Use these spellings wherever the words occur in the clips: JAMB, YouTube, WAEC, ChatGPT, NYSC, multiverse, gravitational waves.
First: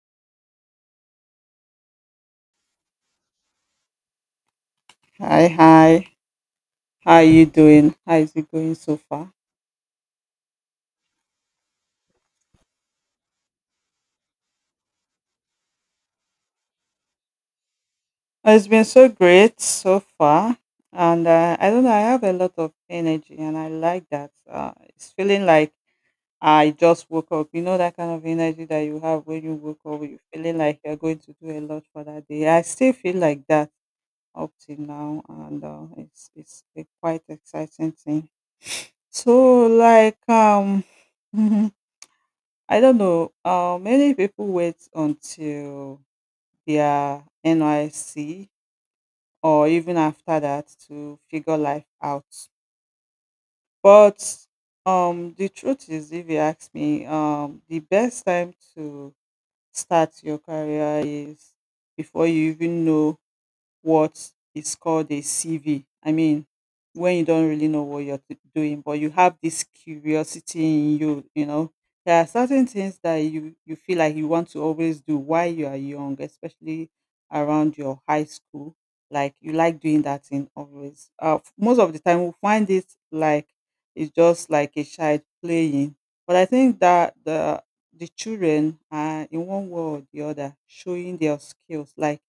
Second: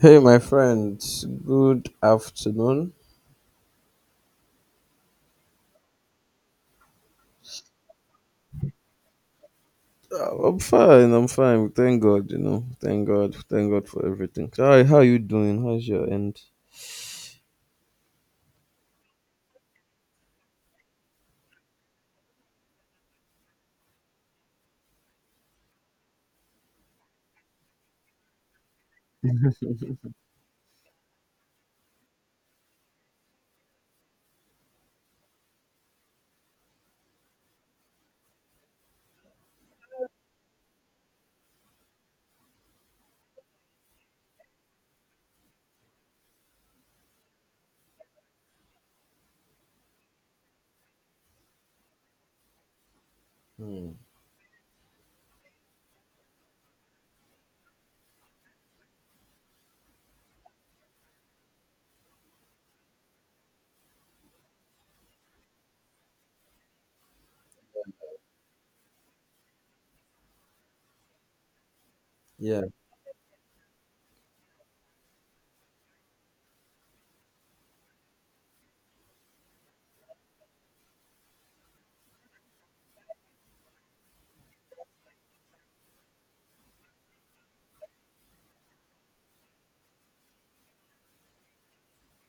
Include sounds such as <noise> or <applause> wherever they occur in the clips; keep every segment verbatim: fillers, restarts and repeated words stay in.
Hey, my friend, good afternoon. Hi, hi. How are you doing? How is it going so far? Uh, I'm fine, I'm fine. Thank God, you know. Thank God, thank God for everything. So, hi, how you doing? How's your end? Oh, it's been so great so far. And uh, I don't know, I have a lot of energy and I like that. Uh, it's feeling like I just woke up. You know, that kind of energy that you have when you woke up, you're feeling like you're going to do a lot for that day. I still feel like that up till now. And uh, it's, it's a quite exciting thing. So, like, um, <laughs> I don't know. Uh, many people wait until their N Y C or even after that to figure life out. Hmm. But um, the truth is, if you ask me, um, the best time to start your career is before you even know what is called a C V. I mean, when you don't really know what you're t- doing, but you have this curiosity in you, you know, there are Yeah. certain things that you, you feel like you want to always do while you are young, especially around your high school. Like you like doing that thing always. Uh, f- most of the time, we find it like it's just like a child playing. But I think that the the children are in one way or the other showing their skills. Like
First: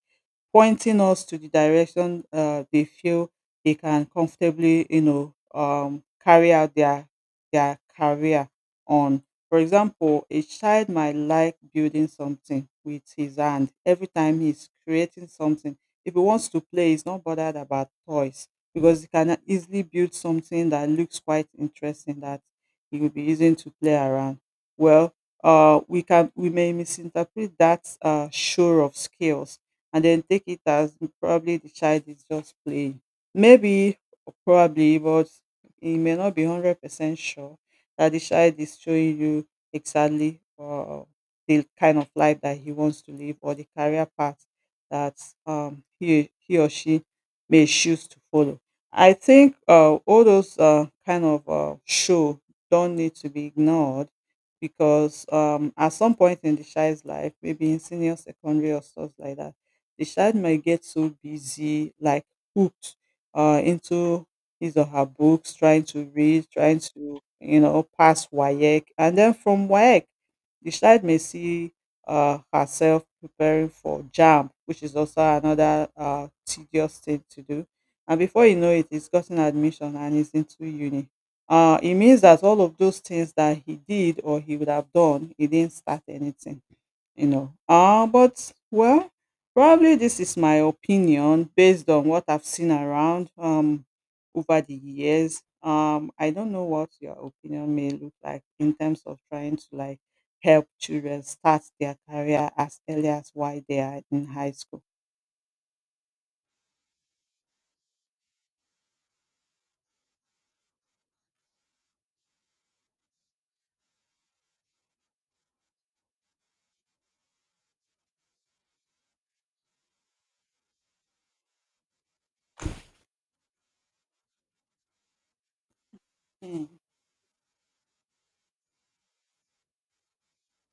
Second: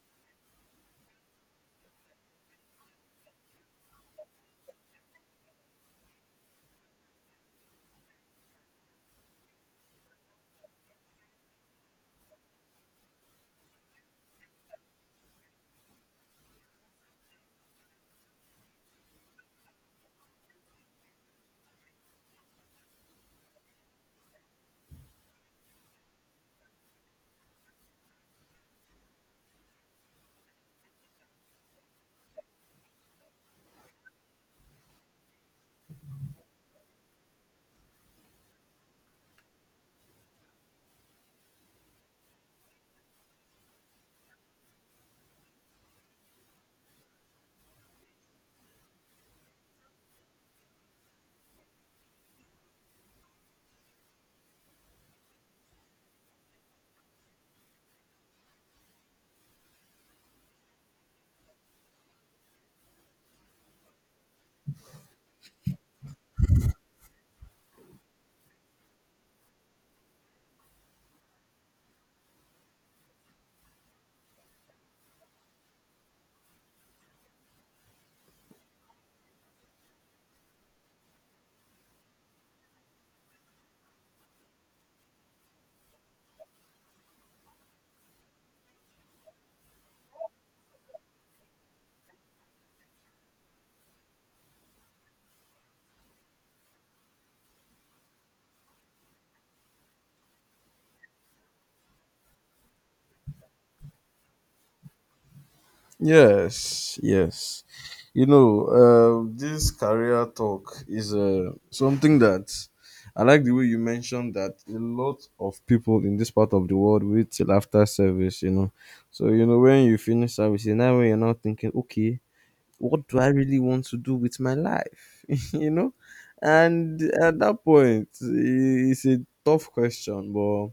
pointing us to the direction uh, they feel they can comfortably, you know, um, carry out their their career on. For example, a child might like building something with his hand. Every time he's creating something, if he wants to play, he's not bothered about toys because he can easily build something that looks quite interesting that he will be using to play around. Well, uh, we can we may misinterpret that uh, show of skills and then take it as probably the child is just playing. Maybe, or probably, but he may not be one hundred percent sure that the child is showing you exactly uh, the kind of life that he wants to live or the career path that um, he, he or she may choose to follow. I think uh, all those uh, kind of uh, show don't need to be ignored because um, at some point in the child's life, maybe in senior secondary or stuff like that, the child might get so busy, like hooked uh, into his or her books, trying to read, trying to, you know, pass WAEC. And then from WAEC, the child may see uh, herself preparing for JAM, which is also another uh, tedious thing to do. And before you know it, he's gotten admission and he's into uni. Uh, it means that all of those things that he did or he would have done, he didn't start anything, you know, uh, but well, probably this is my opinion based on what I've seen around um over the years. Um, I don't know what your opinion may look like in terms of trying to like help children start their career as early as while they are in high school. Yes, yes. You know, uh, this career talk is uh, something that I like the way you mentioned that a lot of people in this part of the world wait till after service, you know. So, you know, when you finish service, now when you're not thinking, okay, what do I really want to do with my life? <laughs> You know? Mm. And at that point, i- it's a tough question, but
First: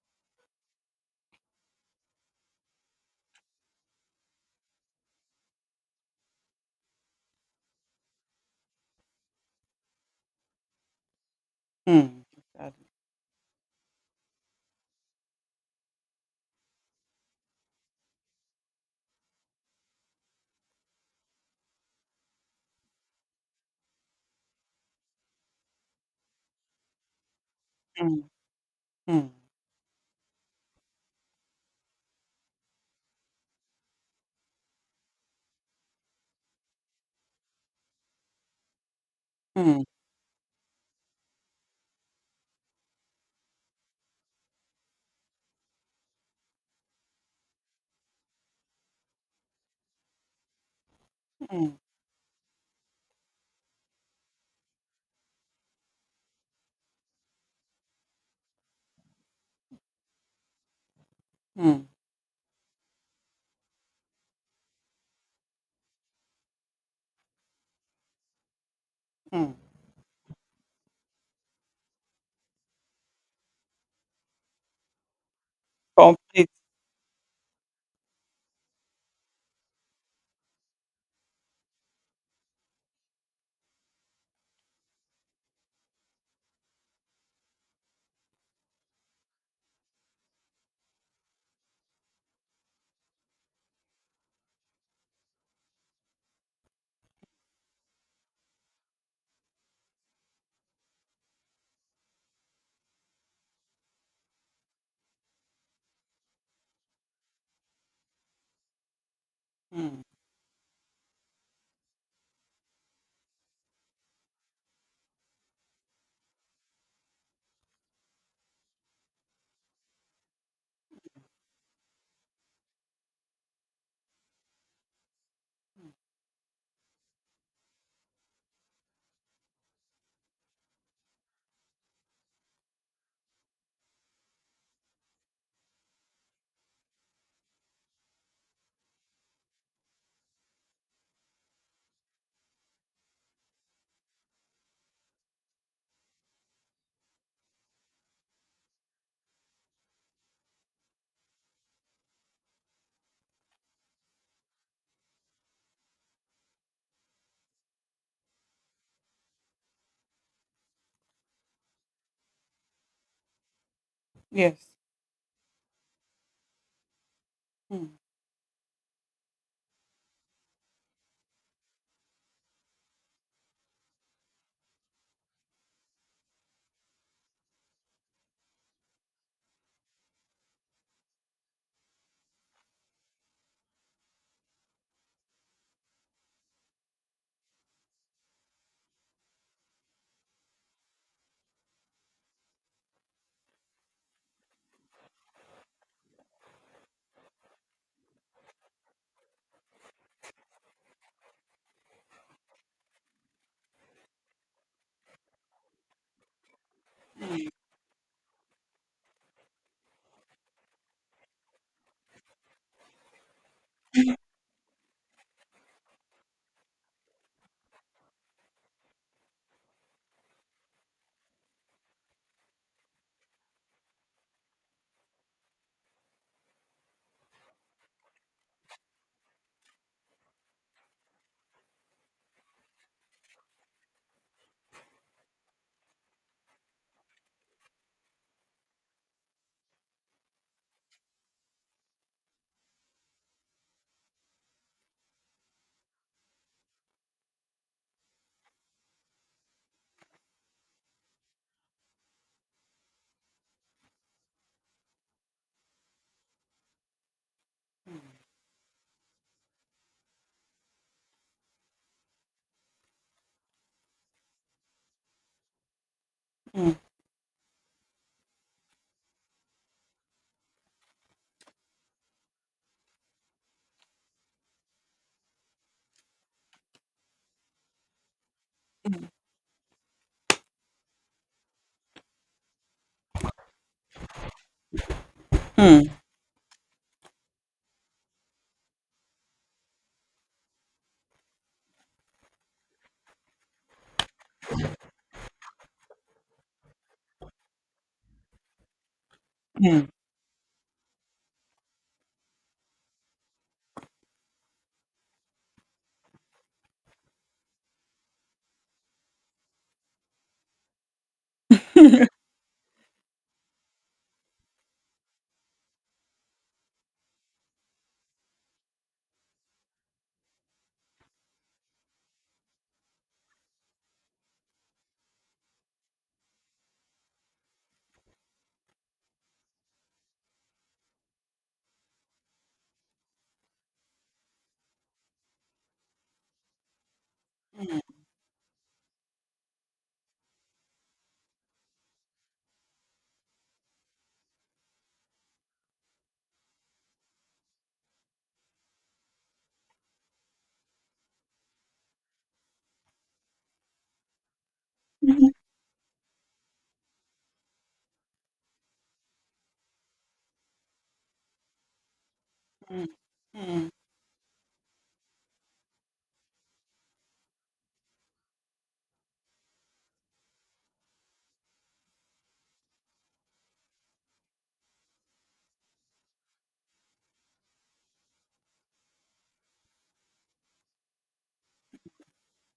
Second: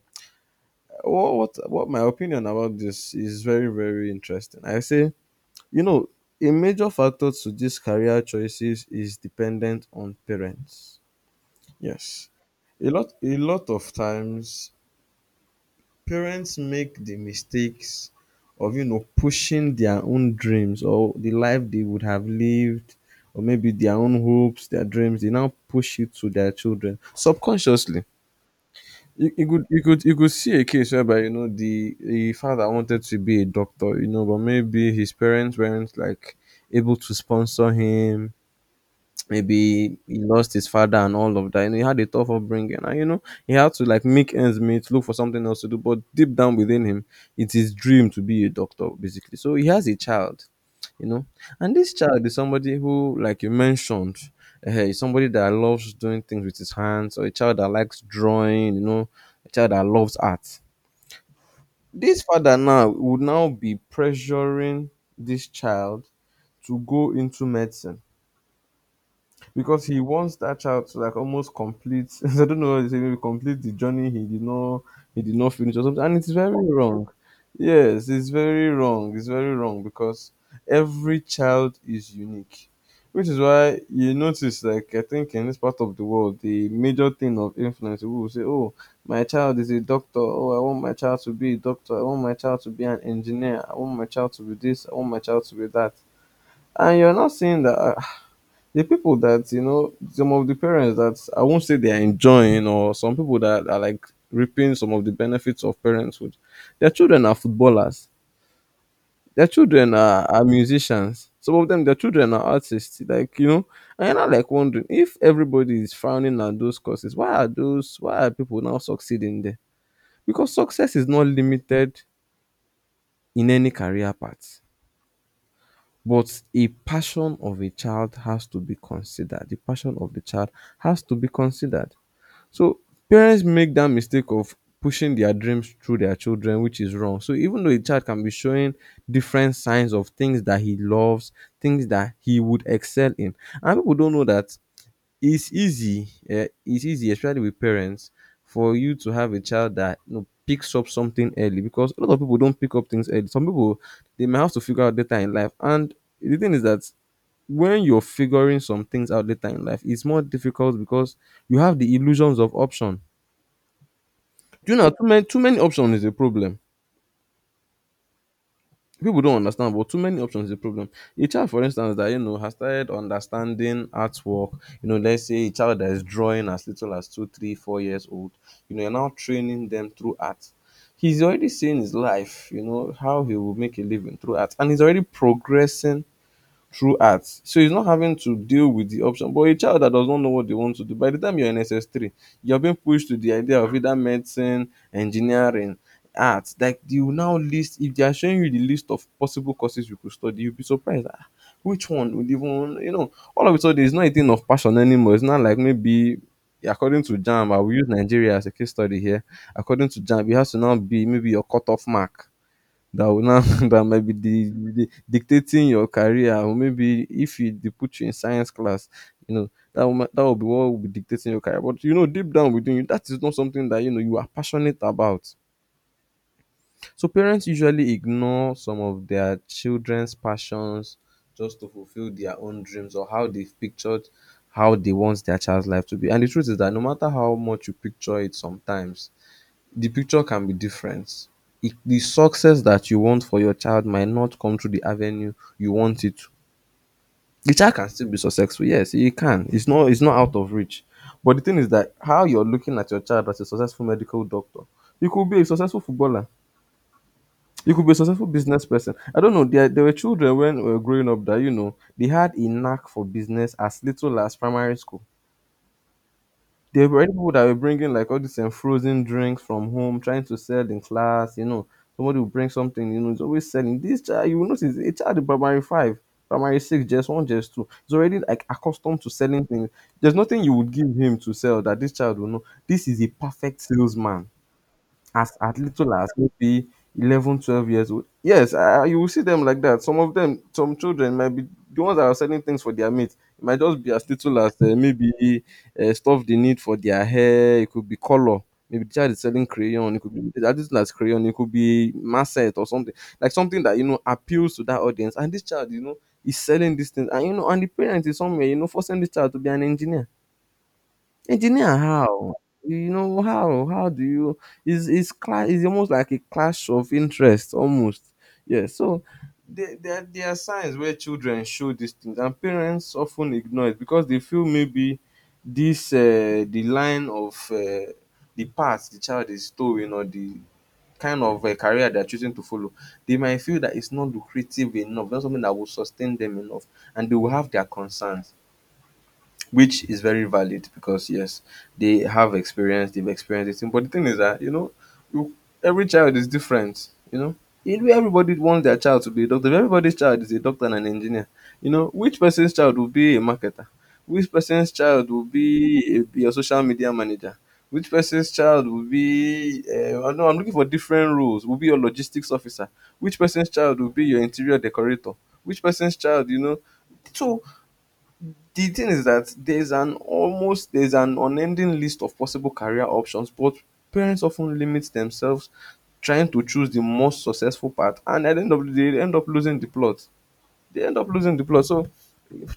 what, what, what my opinion about this is very, very interesting. I say, you know, a major factor to these career choices is dependent on parents. Mm. Yes. That- A lot, a lot of times parents make the mistakes of, you know, pushing their own dreams or the life they would have lived, or maybe their own hopes, their dreams, they now push it to their children subconsciously. Mm. you, Mm. you could you could you could see a case whereby, you know, the, the father wanted to be a doctor, you know, but maybe his parents weren't like able to sponsor him. Mm. Maybe he lost his father and all of that. You know, he had a tough upbringing, and, you know, he had to like make ends meet, look for something else to do. But deep down within him, it's his dream to be a doctor, basically. So he has a child, you know, and Mm. this child is somebody who, like you mentioned, eh, is somebody that loves doing things with his hands, or a child that likes drawing, you know, a child that loves art. Mm. This father now would now be pressuring this child to go into medicine Mm. because he wants that child to like almost complete. <laughs> I don't know what you say, maybe complete the journey he did not he did not finish or something. And it's Complete. very wrong. Yes, it's very wrong. It's very wrong because every child is unique, which is why you notice, like, I think in this part of the world the major thing of influence, people will say, "Oh, my child is a doctor. Oh, I want my child to be a doctor. I want my child to be an engineer. I want my child to be this. I want my child to be that." And you're not saying that the people that, you know, some of the parents that I won't say they are enjoying, or some people that are like reaping some of the benefits of parenthood, their children are footballers, their children Mm. are, are musicians, some of them their children are artists, like, you know. And I'm like wondering, if everybody is frowning at those courses, why are those, why are people now succeeding there? Because success is not limited in any career path, but a passion of a child has to be considered, the passion of the child has to be considered. So parents make that mistake of pushing their dreams through their children, which is wrong. So even though a child can be showing different signs of things that he loves, things that he would excel in, and people don't know that, it's easy. Eh, it's easy, especially with parents, for you to have a child that, you know, picks up something early, because a lot of people don't pick up things early. Some people, they may have to figure out later in life, and the thing is that when you're figuring some things out later in life, it's more difficult, because you have the illusions of option. Do Yes. you know, too many too many options is a problem. Mm. People don't understand, but too many options is a problem. A child, for instance, that, you know, has started understanding artwork. You know, let's say a child that is drawing as little as two, three, four years old. You know, you're now training them through art. He's already seeing his life. You know how he will make a living through art, and he's already progressing through arts. So he's not having to deal with the option. But a child that does not know what they want to do, by the time you're in S S three, you're being pushed to the idea of either medicine, engineering, arts. Like, they will now list, if they are showing you the list of possible courses you could study, you'll be surprised. Ah, which one would even, you know, all of a sudden it's not a thing of passion anymore. It's not like, maybe according to JAM, I will use Nigeria as a case study here. According to JAM, it has to now be maybe your cutoff mark that will now <laughs> that might be the, the dictating your career, or maybe if you, they put you in science class, you know, that will, ma- that will be what will be dictating your career, but you know deep down within you that is not something that you know you are passionate about. So parents usually ignore some of their children's passions just to fulfill their own dreams, or how they've pictured how they want their child's life to be. And the truth is that no matter how much you picture it, sometimes the picture can be different. It, the success that you want for your child might not come through the avenue you want it to. The child can still be successful. Yes, he can. It's not it's not out of reach. But the thing is that how you're looking at your child as a successful medical doctor, you could be a successful footballer, you could be a successful business person. I don't know. There there were children when we were growing up that, you know, they had a knack for business as little as primary school. Mm. There were people that were bringing like all these um, frozen drinks from home, trying to sell in class. You know, somebody will bring something. You know, it's always selling. This child, you will notice, a child in primary five, primary six, just one, just two, is already like accustomed Mm. to selling things. There's nothing you would give him to sell that this child will know. This is a perfect salesman. As as Mm. little as maybe eleven, twelve years old. Yes, I, I- you will see them like that. Some of them, some children might be the ones that are selling things for their mates. It might just be as little as uh, maybe uh, stuff they need for their hair. It could be color. Maybe the child is selling crayon. It could be as little as crayon. It could be masset or something, like something that, you know, appeals to that audience. And this child, you know, is selling these things, and, you know, and the parent is somewhere, you know, forcing this child to be an engineer. Engineer, how? You know, how how do you... is is class? Is almost like a clash of interest, almost. Yeah. So there, there, there are signs where children show these things, and parents often ignore it because they feel maybe this, uh, the line of, uh, the path the child is towing, or the kind of, uh, career they're choosing to follow, they might feel that it's not lucrative enough, not something that will sustain them enough, and they will have their Mm. concerns, which is very valid, because yes, they have experience, they've experienced it. But the thing is that, you know, you- every child is different. You know, Every- everybody wants their child to be a doctor. If everybody's child is a doctor and an engineer, you know, which person's child will be a marketer? Which person's child will Mm. be a, be a social media manager? Which person's child will be? Uh, no, I'm looking for different roles. Will be your logistics officer. Mm, Which person's mm, child will be your interior decorator? Which person's child, you know? So the thing is that there's an almost there's an unending list of possible career options, but parents often limit themselves trying to choose the most successful path, and at the end of the day they end up losing the plot, they end up losing the plot. So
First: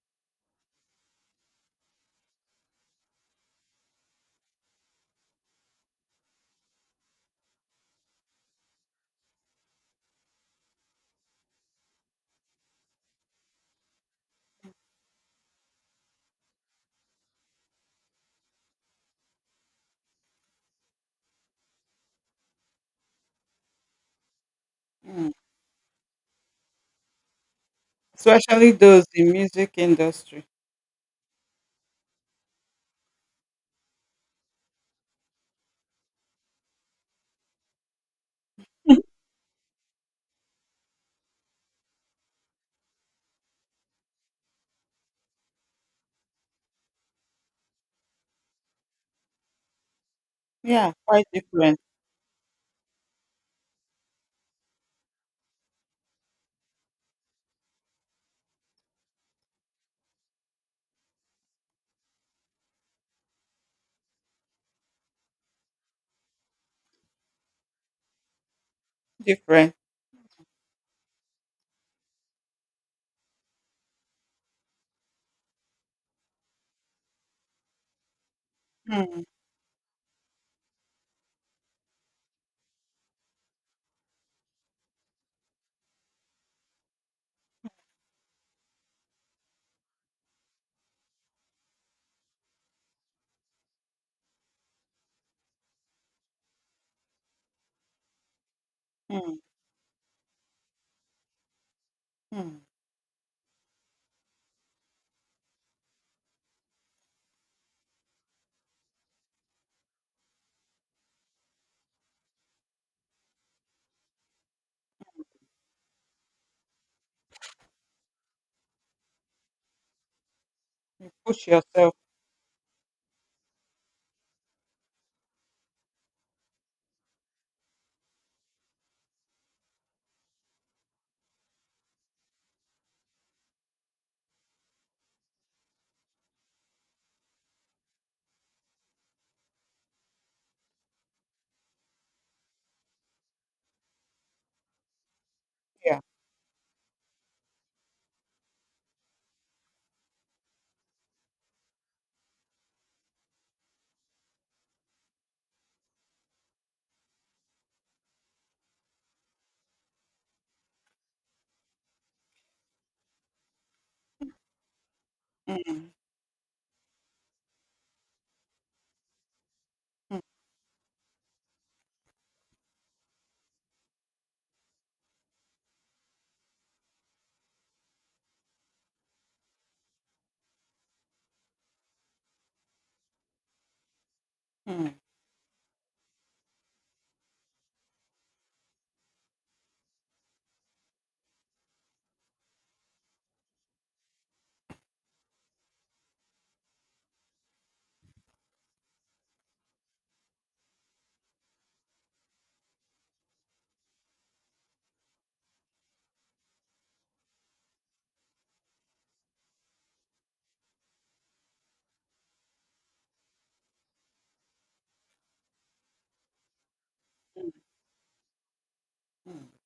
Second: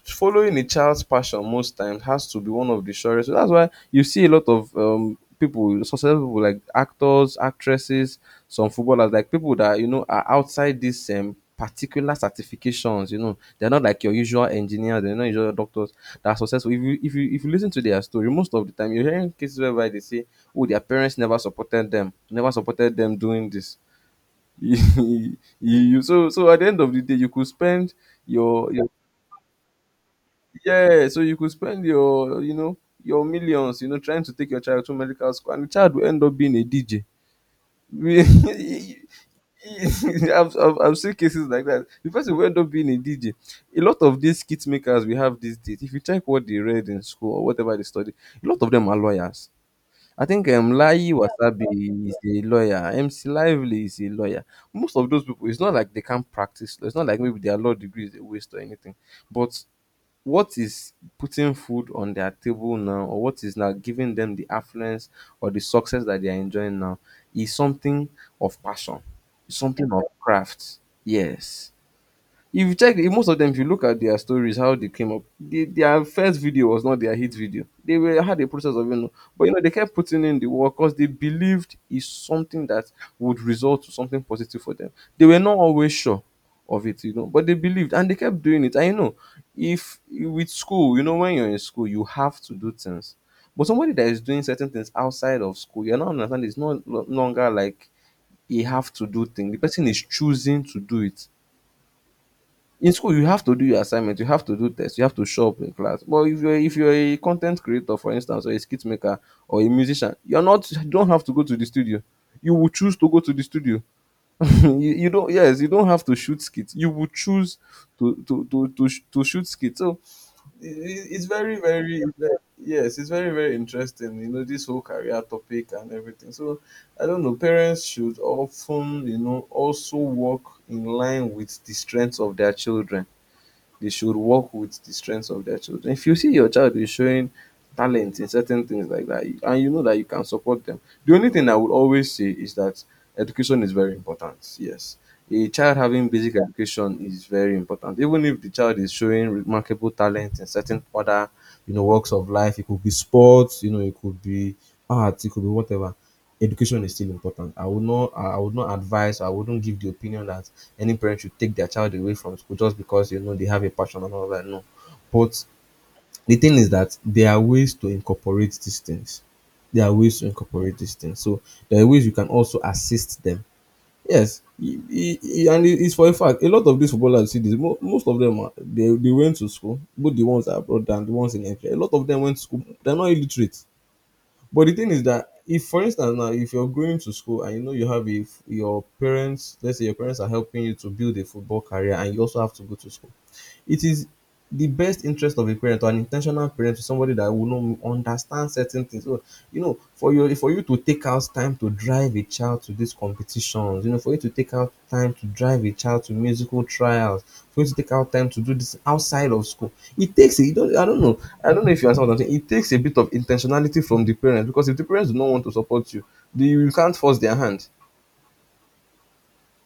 following a child's passion most times has to be one of the surest. So that's why you see a lot of um, people, successful people like actors, actresses, some footballers, like people that, you know, are outside these um, particular certifications. You know, they're not like your usual engineers, they're not usual doctors that are successful. If you if you if you listen to their story, most of the time you're hearing cases whereby they say, "Oh, their parents never supported them, never supported them doing this." <laughs> mm. you you so so at the end of the day you could spend Especially your your those in music industry. yeah, so you could spend your you know your millions, you know, trying to take your child to medical school and the child will end up being a D J. We- <laughs> I've, I've, I've seen cases like that. The person will end up being a D J. A lot of these kit makers we have these days, if you check what they read in school or whatever they study, a lot of them are lawyers. I think um, Yeah, Lai quite different. Wasabi is a lawyer. M C Lively is a lawyer. Most of those people, it's not like they can't practice law. It's not like maybe their law degree is a waste or anything. But what is putting food on their table now, or what is now giving them the affluence or the success that they are enjoying now, is something of passion, Different. something of craft. Yes, if you check, if most of them, if you look at their stories how they came up, they, their first video was not their hit video, they were had a process of, you know, Mm, but you know they kept putting in the work because they believed is something that would result to something positive for them. They were not always sure of it, you know, but they believed and they kept doing it. And you know, if with school, you know, when you're in school you have to do things, but somebody that is doing certain things outside of school, you're not understanding, it's not lo- longer like you have to do mm, thing, the person is choosing to do it. mm. In school you have to do your assignment, you have to do tests, you have to show up in class. But if you're if you're a content creator for instance, or a skit maker or a musician, you're not you don't have to go to the studio, you will choose to go to the studio. <laughs> you, you don't yes you don't have to shoot skits, you will choose to to to to, sh- to shoot skits. So i- i- it's Push very yourself. very very- yes it's very, very interesting, you know, this whole career topic and everything. So I don't know, parents should often, you know, also work in line with the strengths of their children. They should work with the strengths of their children If you see your child is showing talent in certain things like that, you- and you know that you can support them. The only thing I would always say is that education is very important. Yes. A child Yeah. having basic education is very important. Even if the child is showing remarkable talent in certain other, you know, works of life, it could be sports, you know, it could be art, it could be whatever. Education is still important. I would not, I I would not advise. I wouldn't give the opinion that any parent should take their child away from school just because you know they have a passion and all that. No, but Mm, the thing is that there are ways to incorporate these things. There are ways mm, to incorporate these things. So there are ways you can also assist them. Yes, e- e- e- and it- it's for a fact. A lot of these footballers you see this. mo- Most of them are they, they went to school, both the ones abroad and the ones in Nigeria. A lot of them went to school. They're not illiterate. But the thing mm, is that if, for instance, now if you're going to school and you know you have a f- your parents, let's say your parents are helping you to build a football career, and you also have to go to school. It is the best interest of a parent or an intentional parent to somebody that will know understand certain things. So, you know, for you for you to take out time to drive a child to these competitions, you know, for you to take out time to drive a child to musical trials, for you to take out time to do this outside of school, it takes a, you don't, I don't know, I don't know if you understand what I'm saying. It takes a bit of intentionality from the parents. Because if the parents do not want to support you, the, you can't force their mm, hand. mm.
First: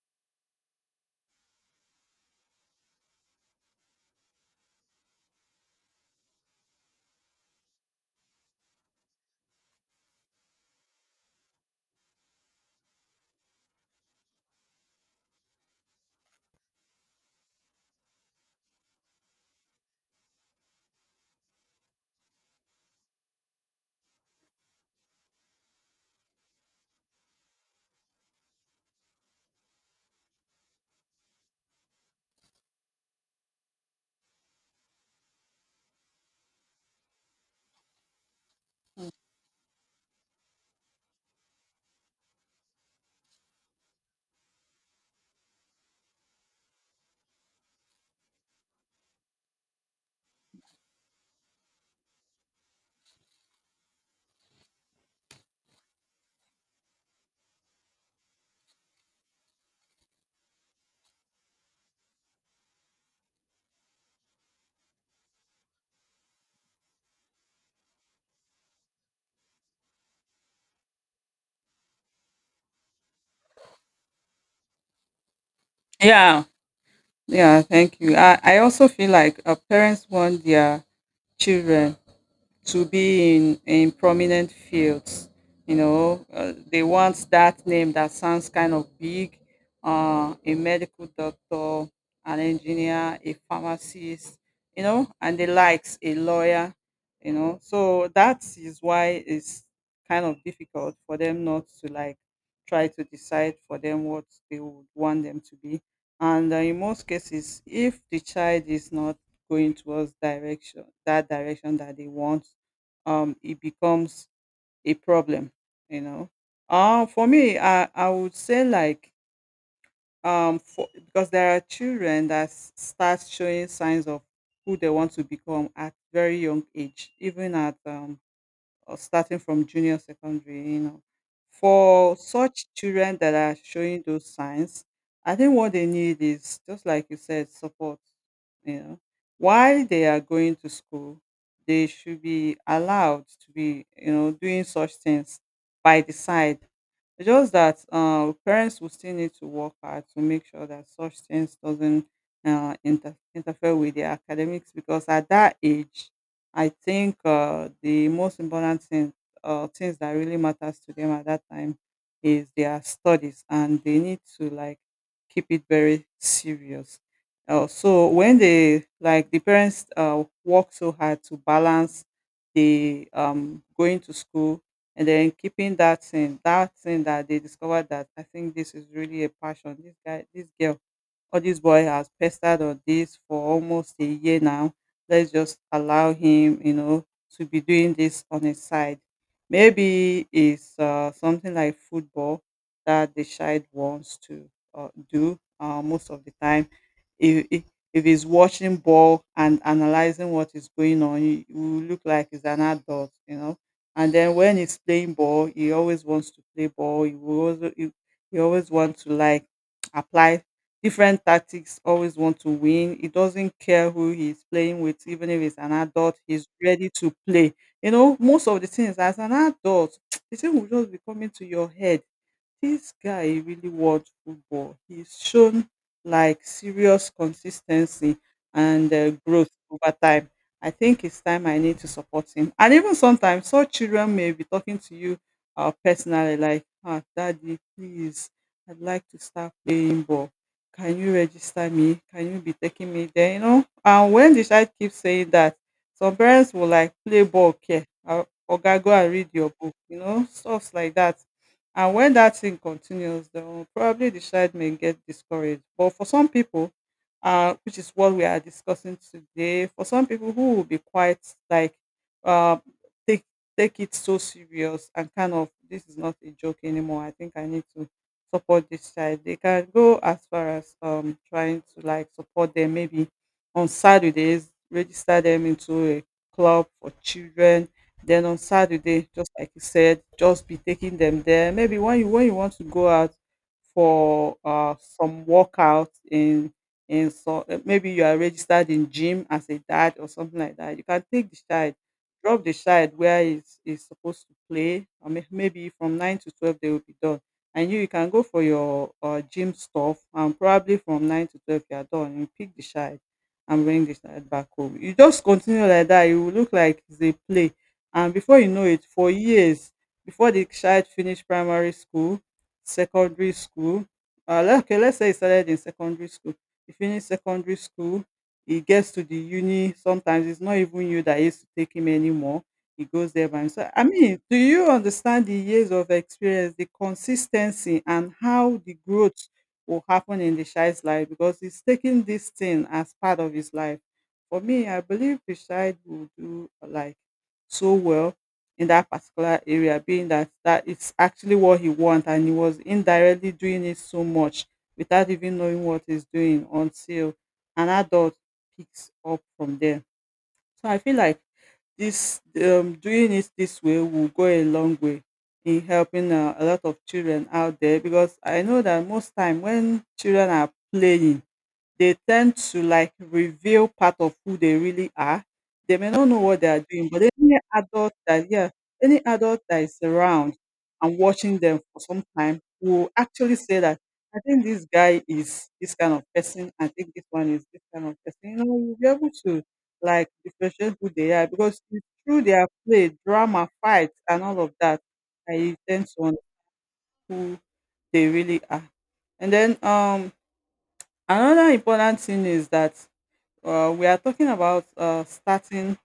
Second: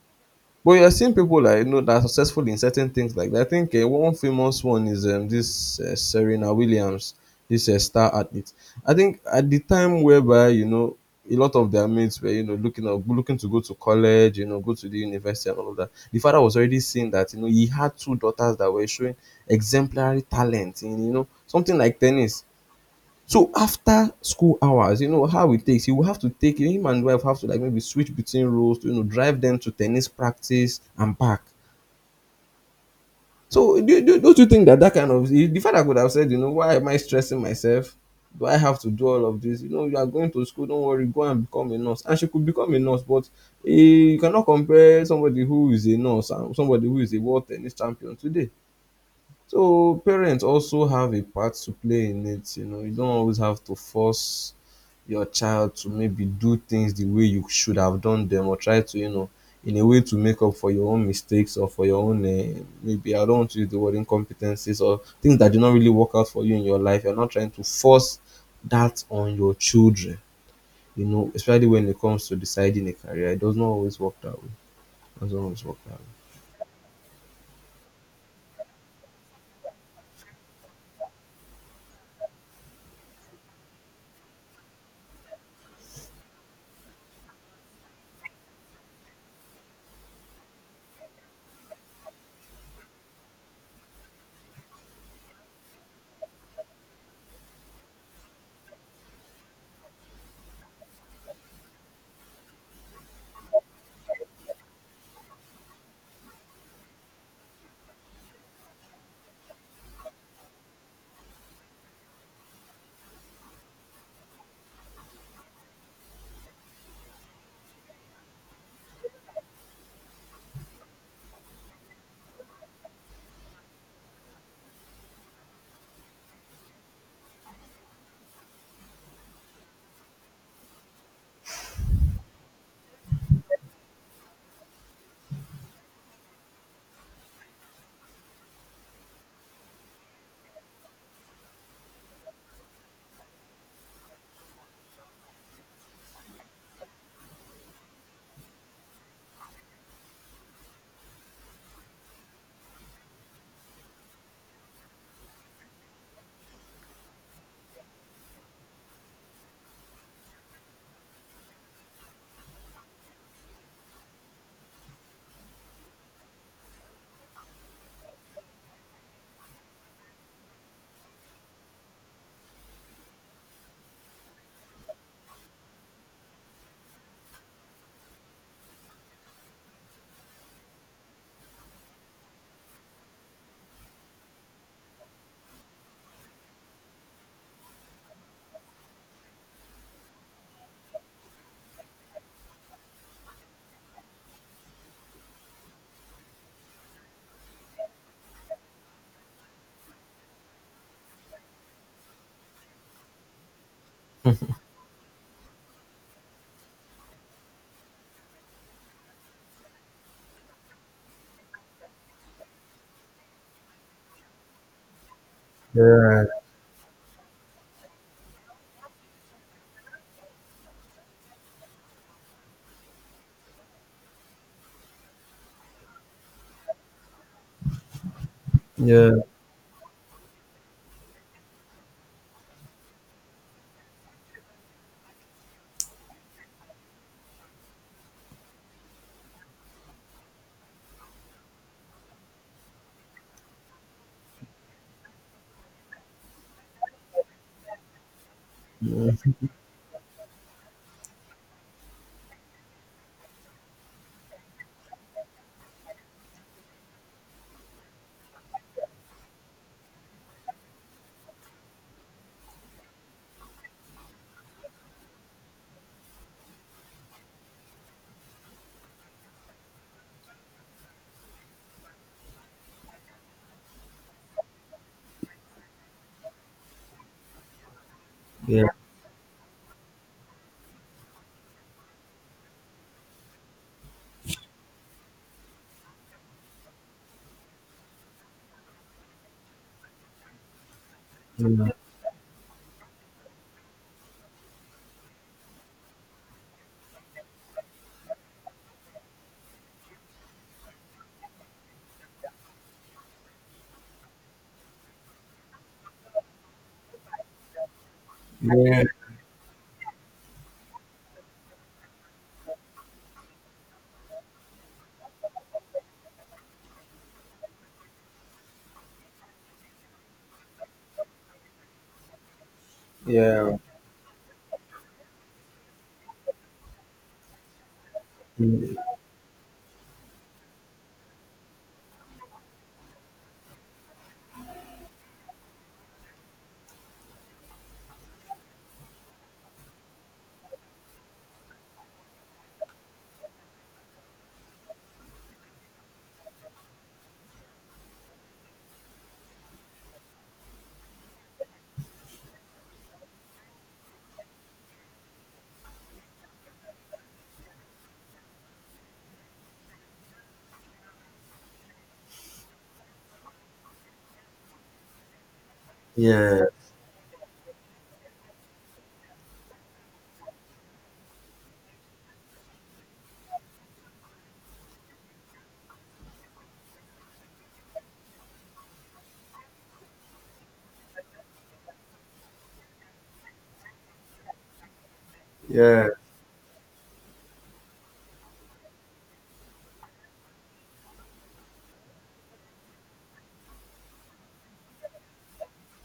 But you're seeing people like, you know, that are successful in certain things like that. I think uh, one famous one is um, this uh, Serena Williams, this uh, star athlete. I think at the time whereby, you know, a lot of their mates were, you know, looking up, looking to go to college, you know, go to the university and all of that. The father was already seeing that, you know, he had two daughters that were showing exemplary talent in, you know, something like tennis. So after school hours, you know how it takes. He will have to take him and wife have to like maybe switch between roles to, you know, drive them to tennis practice and back. So do, do, don't you think that that kind of the father could have said, you know, why am I stressing myself? Do I have to do all of this? You know, you are going to school. Don't worry, go and become a nurse. And she could become a nurse, but eh, you cannot compare somebody who is a nurse and somebody who is a world tennis champion today. So parents also have a part to play in it. You know, you don't always have to force your child to maybe do things the way you should have done them, or try to, you know, in a way to make up for your own mistakes or for your own uh, maybe I don't want to use the word incompetencies or things that did not really work out for you in your life. You're not trying to force that on your children. You know, especially when it comes to deciding a career, it does not always work that way. It doesn't always work that Yeah. Yeah. Thank you. I, I also feel like uh, parents want their children to be in in prominent fields, you know, uh, they want that name that sounds kind of big, uh, a medical doctor, an engineer, a pharmacist, you know, and the likes, a lawyer, you know. So that is why it's kind of difficult for them not to like try to decide for them what they would want them to be. And uh, in most cases, if the child is not going towards direction that direction that they want, um, it becomes a problem, you know. Um, for me, I, I would say like um, for, because there are children that s- start showing signs of who they want to become at very young age, even at um, or starting from junior secondary, you know. For such children that are showing those signs, I think what they need is just like you said, support. You know, while they are going to school, they should be allowed to be, you know, doing such things by the side. It's just that uh, parents will still need to work hard to make sure that such things doesn't uh, inter- interfere with their academics because at that age I think uh, the most important thing, uh, things that really matters to them at that time, is their studies, and they need to like keep it very serious. Uh, so when they like the parents uh, work so hard to balance the um, going to school and then keeping that thing, that thing that they discovered that I think this is really a passion. This guy, this girl, "Oh, this boy has pestered on this for almost a year now. Let's just allow him, you know, to be doing this on his side." Maybe it's uh, something like football that the child wants to uh, do uh, most of the time. If, if, if he's watching ball and analyzing what is going on, he will look like he's an adult, you know. And then when he's playing ball, he always wants to play ball. He will also, he, he always wants to like apply different tactics, always want to win. He doesn't care who he's playing with, even if it's an adult, way. he's ready to play. You know, most of the things as an adult, <tsk> the thing will just be coming to your head. This guy really watch football. He's shown like serious consistency Yeah, and uh, yeah, growth over time. I think it's time I need to support him. And even sometimes, some children may be talking to you uh, personally, like, ah, Daddy, please, I'd like to start playing ball. Can you register me? Can you be taking me there? You know, and when the child keeps saying that, some parents will like play ball care. Uh, Oga, go and read your book. You know, stuff like that. And when that thing continues, they will probably the child may get discouraged. But for some people, uh, which is what we are discussing today, for some people who will be quite like, uh, take take it so serious and kind of this is not a joke anymore. I think I need to support this child. They can go as far as um trying to like support them, maybe on Saturdays, register them into a club for children, then on yeah, Saturday, just like you said, just be taking them there. Maybe when you when you want to go out for uh, some workout in in so uh, maybe you are registered in gym as a dad or something like that. You can take the yeah, child, drop the child where is is supposed to play. I mean, maybe from nine to twelve they will be done, and you, you can go for your uh, gym stuff. And probably from nine to twelve you are done. You pick the child and bring the child back home. You just continue like that. You will look like it's a play, and before you know it yeah, for years, before the child finish primary school, secondary school, uh, le- okay, let's say he started in secondary school, he finish secondary school, he gets to the uni. Sometimes it's not even you that used to take him anymore, he goes there by yeah. himself. I mean, do you understand the years of experience, the consistency and how the growth will happen in the child's life? Because he's taking this thing as part of his life. For me, I believe the child will do like so well in that particular area, being that that is actually what he wants, and he was indirectly doing it so much without even knowing what he's doing until an adult picks up from there. So I feel like this um, doing it this way will go a long way in helping uh, a lot of children out there because I know that most time when children are playing they tend to like reveal part of who they really are. They may not know what Yeah, they are doing, but any adult that, yeah, any adult that is around and watching them for some time will actually say that I think this guy is this kind of person, I think this one is this kind of person. You know, you'll be able to like differentiate who they are because it's through their play, drama, fights and all of that, I tend yeah. to understand who they really are. And then um another important thing is that uh, we are talking about uh, starting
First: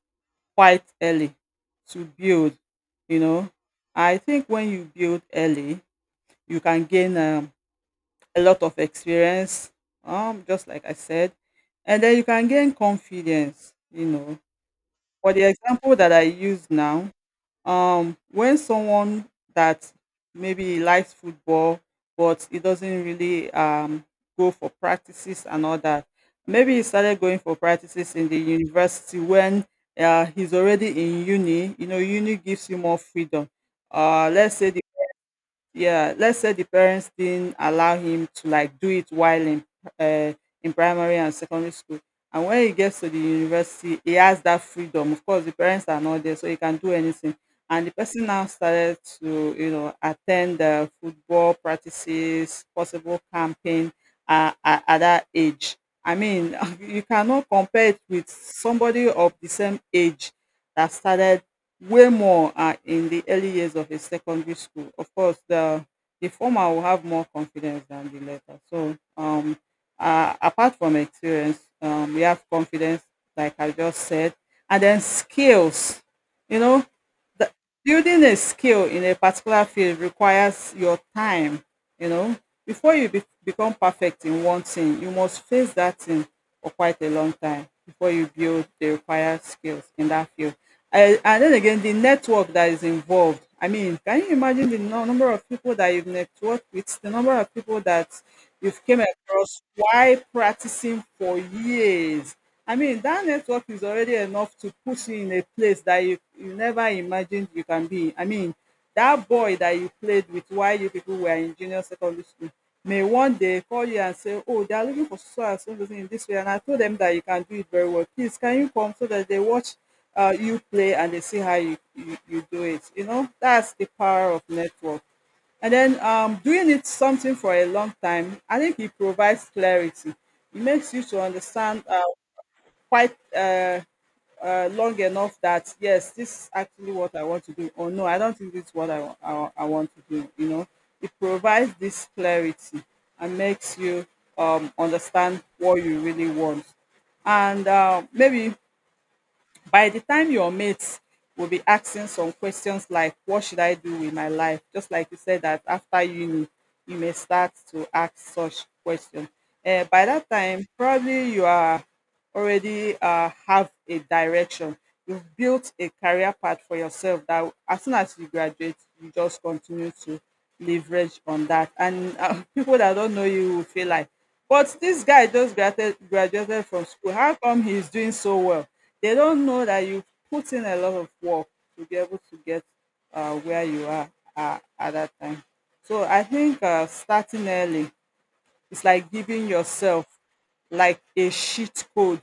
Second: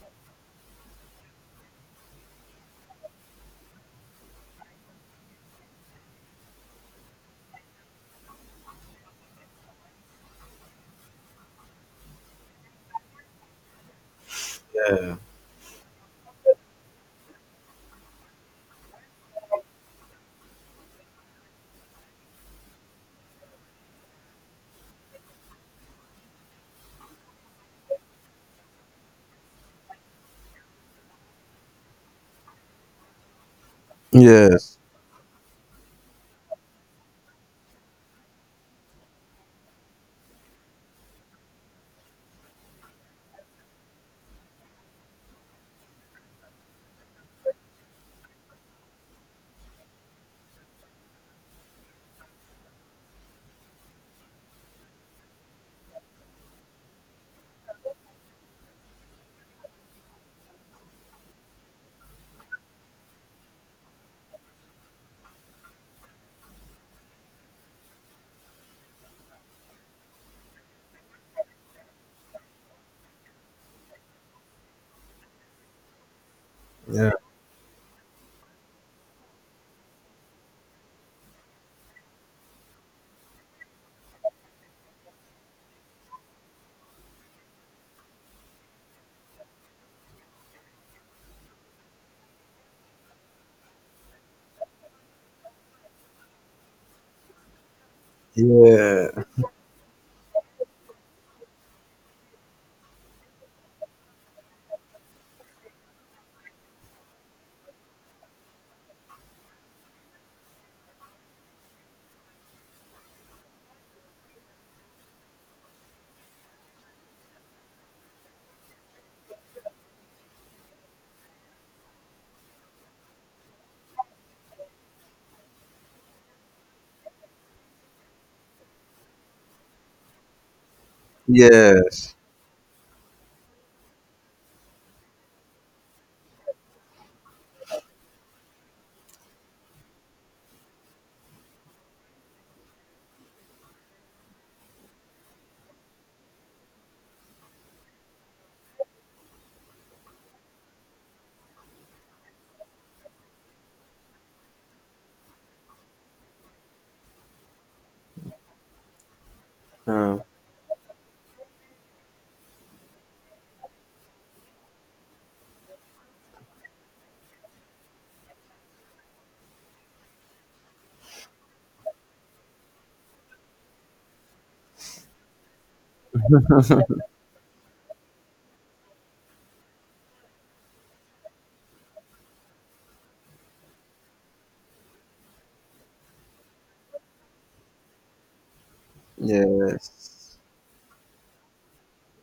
quite early to build you know i think when you build early you can gain um, a lot of experience, um, just like I said. And then you can gain confidence, you know, for the example that I use now. Um when someone that maybe likes football but he doesn't really um go for practices and all that, maybe he started going for practices in the university when uh, he's already in uni. You know, uni gives you more freedom. uh let's say Yes. yeah, let's say the parents didn't allow him to like do it while in uh, in primary and secondary school. And when he gets to the university, he has that freedom. Of course, the parents are not there, so he can do anything. And the person now started to, you know, attend the football practices, possible camping uh, at, at that age. I mean, <laughs> you cannot compare it with somebody of the same age that started way more are in the early years of a secondary school. Of course, the the former will have more confidence than the latter. So, um, uh, apart from experience, um, we have confidence, like I just said, and then skills. You know, Yeah. the, building a skill in a particular field requires your time. You know, before you be, become perfect in one thing, you must face that thing for quite a long time before you build the required skills in that field. And, and then again, the network that is involved. I mean, can you imagine the nu- number of people that you've networked with, the number of people that you've came Yeah. across while practicing for years? I mean, that network is already enough to put you in a place that you you never imagined you can be. I mean, that boy that you played with while you people were in junior secondary school may one day call you and say, "Oh, they are looking for so and so person in this way, and I told them that you can do it very well. Please, can you come so that they watch uh, you play and they see how you, you you do it?" You know, that's the power of network. And then um, doing it something for a long time, I think it provides clarity. It makes you to understand uh, Yes. quite uh, uh, long enough that yes, this is actually what I want to do, or no, I don't think this is what I, wa- I, I want to do. You know, it provides this clarity and makes you um, understand what you really want. And uh, maybe by the time your mates will be asking some questions like, "What should I do with my life?" Just like you said, that after uni, you may start to ask such questions. Eh, by Uh, that time, probably you are already uh, have a direction. You've built a career path for yourself that as soon as you graduate, you just continue to leverage on that. And uh, <laughs> people that don't know you will feel like, but this guy just graduated graduated from school. How come he's doing so well? They don't know that you put in a lot of work to be able to get uh, where you are uh, at that time. So I think uh, starting early, it's like giving yourself yes. like a cheat code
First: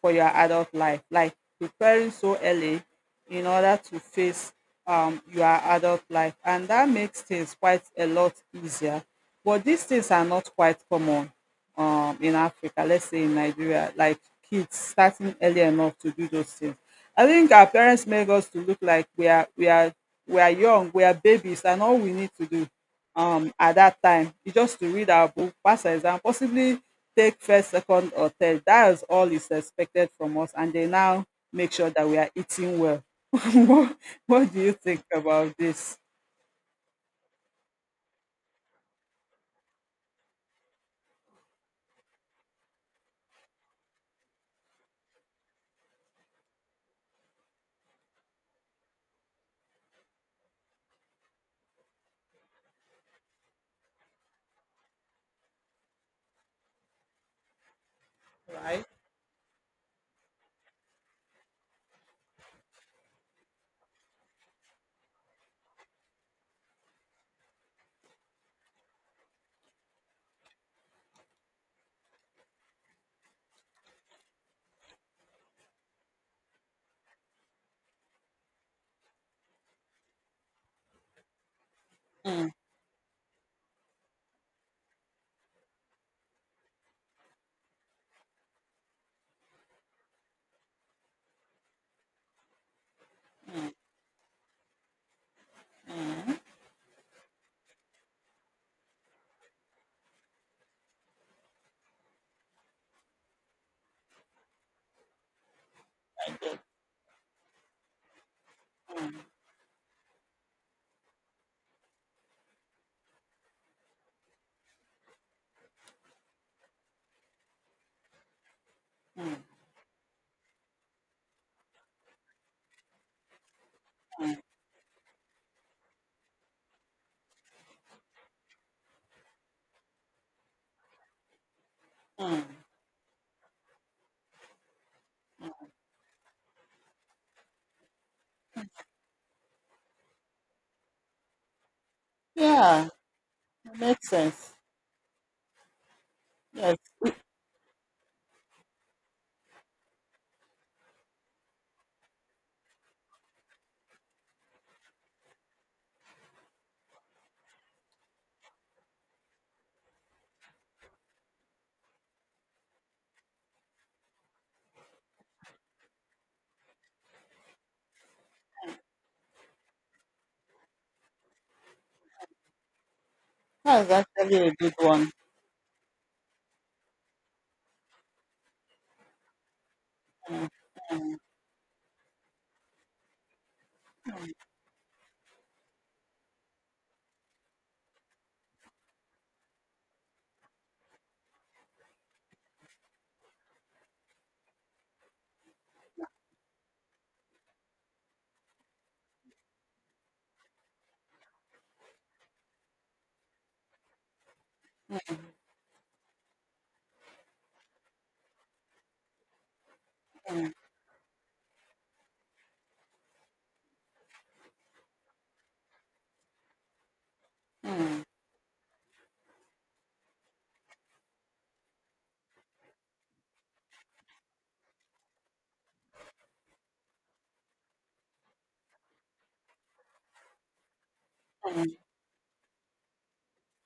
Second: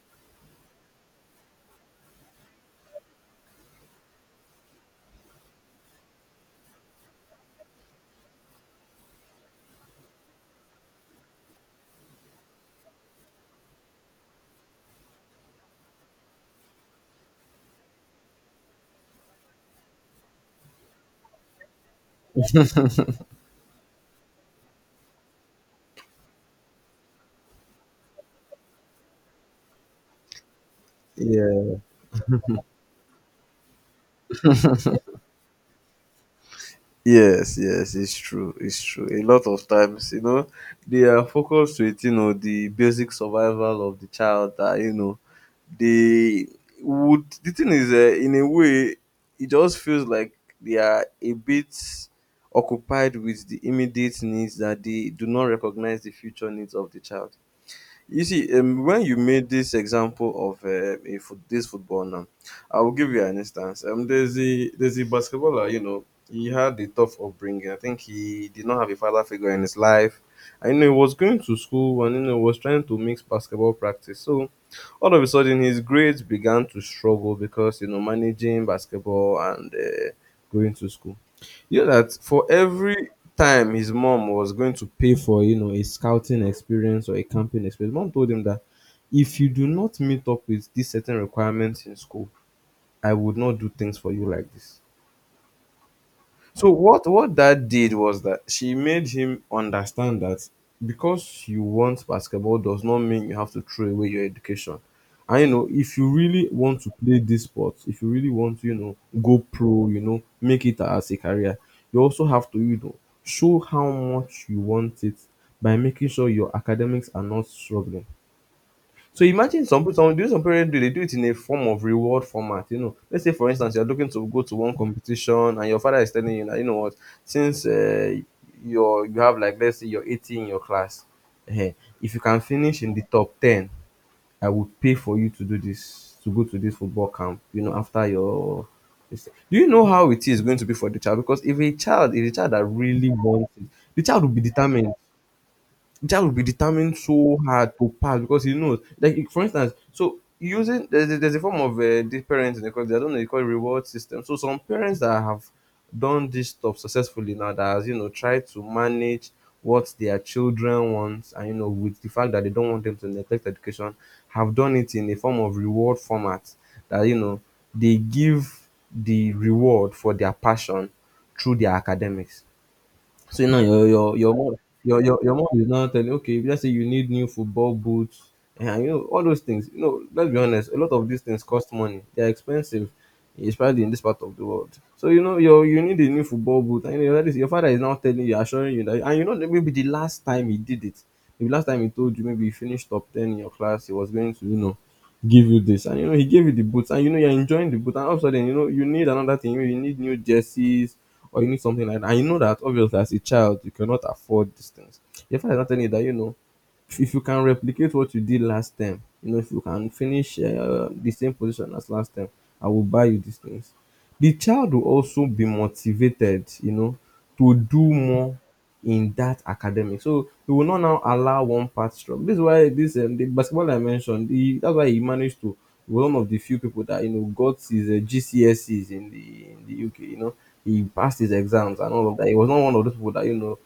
for your adult life, like preparing so early in order to face um, your adult life. And that makes things quite a lot easier. But these things are not quite common um, in Africa, let's say in Nigeria, like kids starting early enough to do those things. I think our parents make us to look like we are we are we are young, we are babies, and all we need to do um at that time is just to read our book, pass our exam, possibly take first, second, or third. That is all is expected from us, and they now make Yeah. sure that we are eating well. <laughs> what, what do you think about this? Yes. Yes. It's true. It's true. A lot of times, you know, they are focused with, you know, the basic survival of the child. That, you know, they would. The thing is, uh, in a way, it just feels like they are a bit occupied with the immediate needs that they do not recognize the future needs of the child. You see, um, Right? when you made this example of uh, a foot, this football now, I will give you an instance. Um, there's a there's a basketballer. You know, he had a tough upbringing. I think he did not have a father figure in his life. I know he was going to school and you know was trying to mix basketball practice. So all of a sudden, his grades began to struggle because you know managing basketball and uh, going to school. You know that for every time his mom was going to pay for, you know, a scouting experience or a camping experience, mom told him that if you do not meet up with these certain requirements in school, I would not do things for you like this. So what what that did was that she made him understand that because you want basketball does not mean you have to throw away your education. And you know, if you really want to play this sport, if you really want to, you know, go pro, you know, make it as a career, you also have to, you know, show how much you want it by making sure your academics are not struggling. So imagine some some do some parents do, they do it in a form of reward format, you know. Let's say for instance, you're looking to go to one competition and your father is telling you that, "You know what, since uh you're you have like, let's say you're eighty in your class, um, if you can Mm. finish in the top ten, I will pay for you to do this to go to this football camp, you know, after your" this thing. Do you know how it is going to be for the child? Because if a child is a child that Yeah, really wants it, it the makes child will be sense. determined. The child will be Yes, determined so hard to pass because he knows. Like if- for instance, so using there's, a- there's a form of uh, this parents in the country. I don't know. They call it reward system. So some parents that have done this stuff successfully now, that has you know tried to manage what their children wants, and you know with the fact that they don't want them to neglect education, have done it in a form of reward format that you know they give the reward for their passion through their academics. So now your that's your your actually a mom good your one. your your mom is now telling, okay, let's say you need new football boots and you know all those things. You know, let's be honest, a lot of these things cost money. They're expensive, especially in this part of the world. So you know you you need a new football boot and you know, that is, your father is now telling you, assuring you that, and you know that maybe the last time he did it. Maybe last time he told you maybe you finished top ten in your class, he was going to, you know, give you this. And you know, he gave you the boots and you know you're enjoying the boot. And all of a sudden, you know, you need another thing. Maybe you need new jerseys or you need something like that. And you know that obviously as a child you cannot afford these things. Your father is not telling you that, you know, if if you can replicate what you did last time, you know, if you can finish uh, the same position as last time, I will buy you these things. The child will also be motivated, you know, to do Mm. more in that academic. So we will not now allow one part struggle. This is why this um, the basketball I mentioned. He, that's why he managed to one of the few people that you know got his uh, G C S Es in the in the U K. You know, he passed his exams and all of that. He was not one of those people that you know.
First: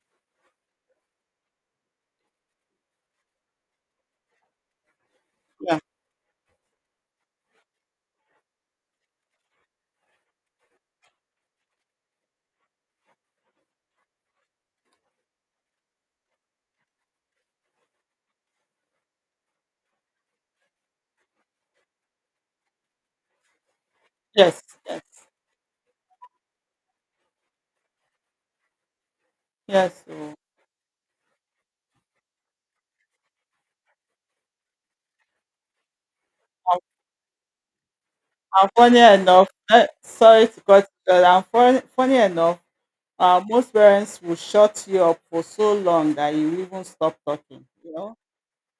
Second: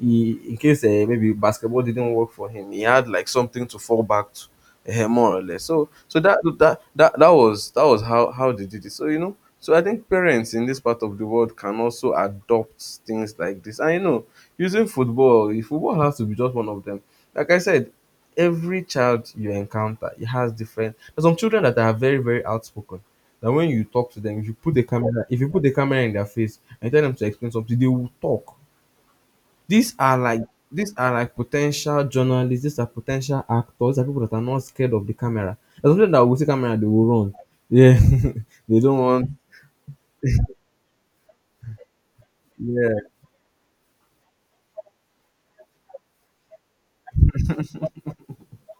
He, in case uh, maybe basketball didn't work for him, he had like something to fall back to eh, more or less. Yeah. So so that that that that was that was how how they did it. So you know, so I think parents in this part of the world can also adopt things like this. And you know, using football, if football has to be just one of them. Like I said, every child you encounter, it has different. There's some children that are very, very outspoken. That when you talk to them, if you Yes. put the Yes. camera, if you put the camera in their face and tell them to explain something, they will talk. These Yes. are So, like, these are like potential journalists, these are potential actors, these are people that are not scared of the camera. There's something that will see camera, I'm, they will run. Yeah, I'm <laughs> they funny don't want. enough. Eh, sorry to cut you short. I'm funny, funny enough. Yeah, Uh, most parents will shut you up for so long that you even stop talking. You know,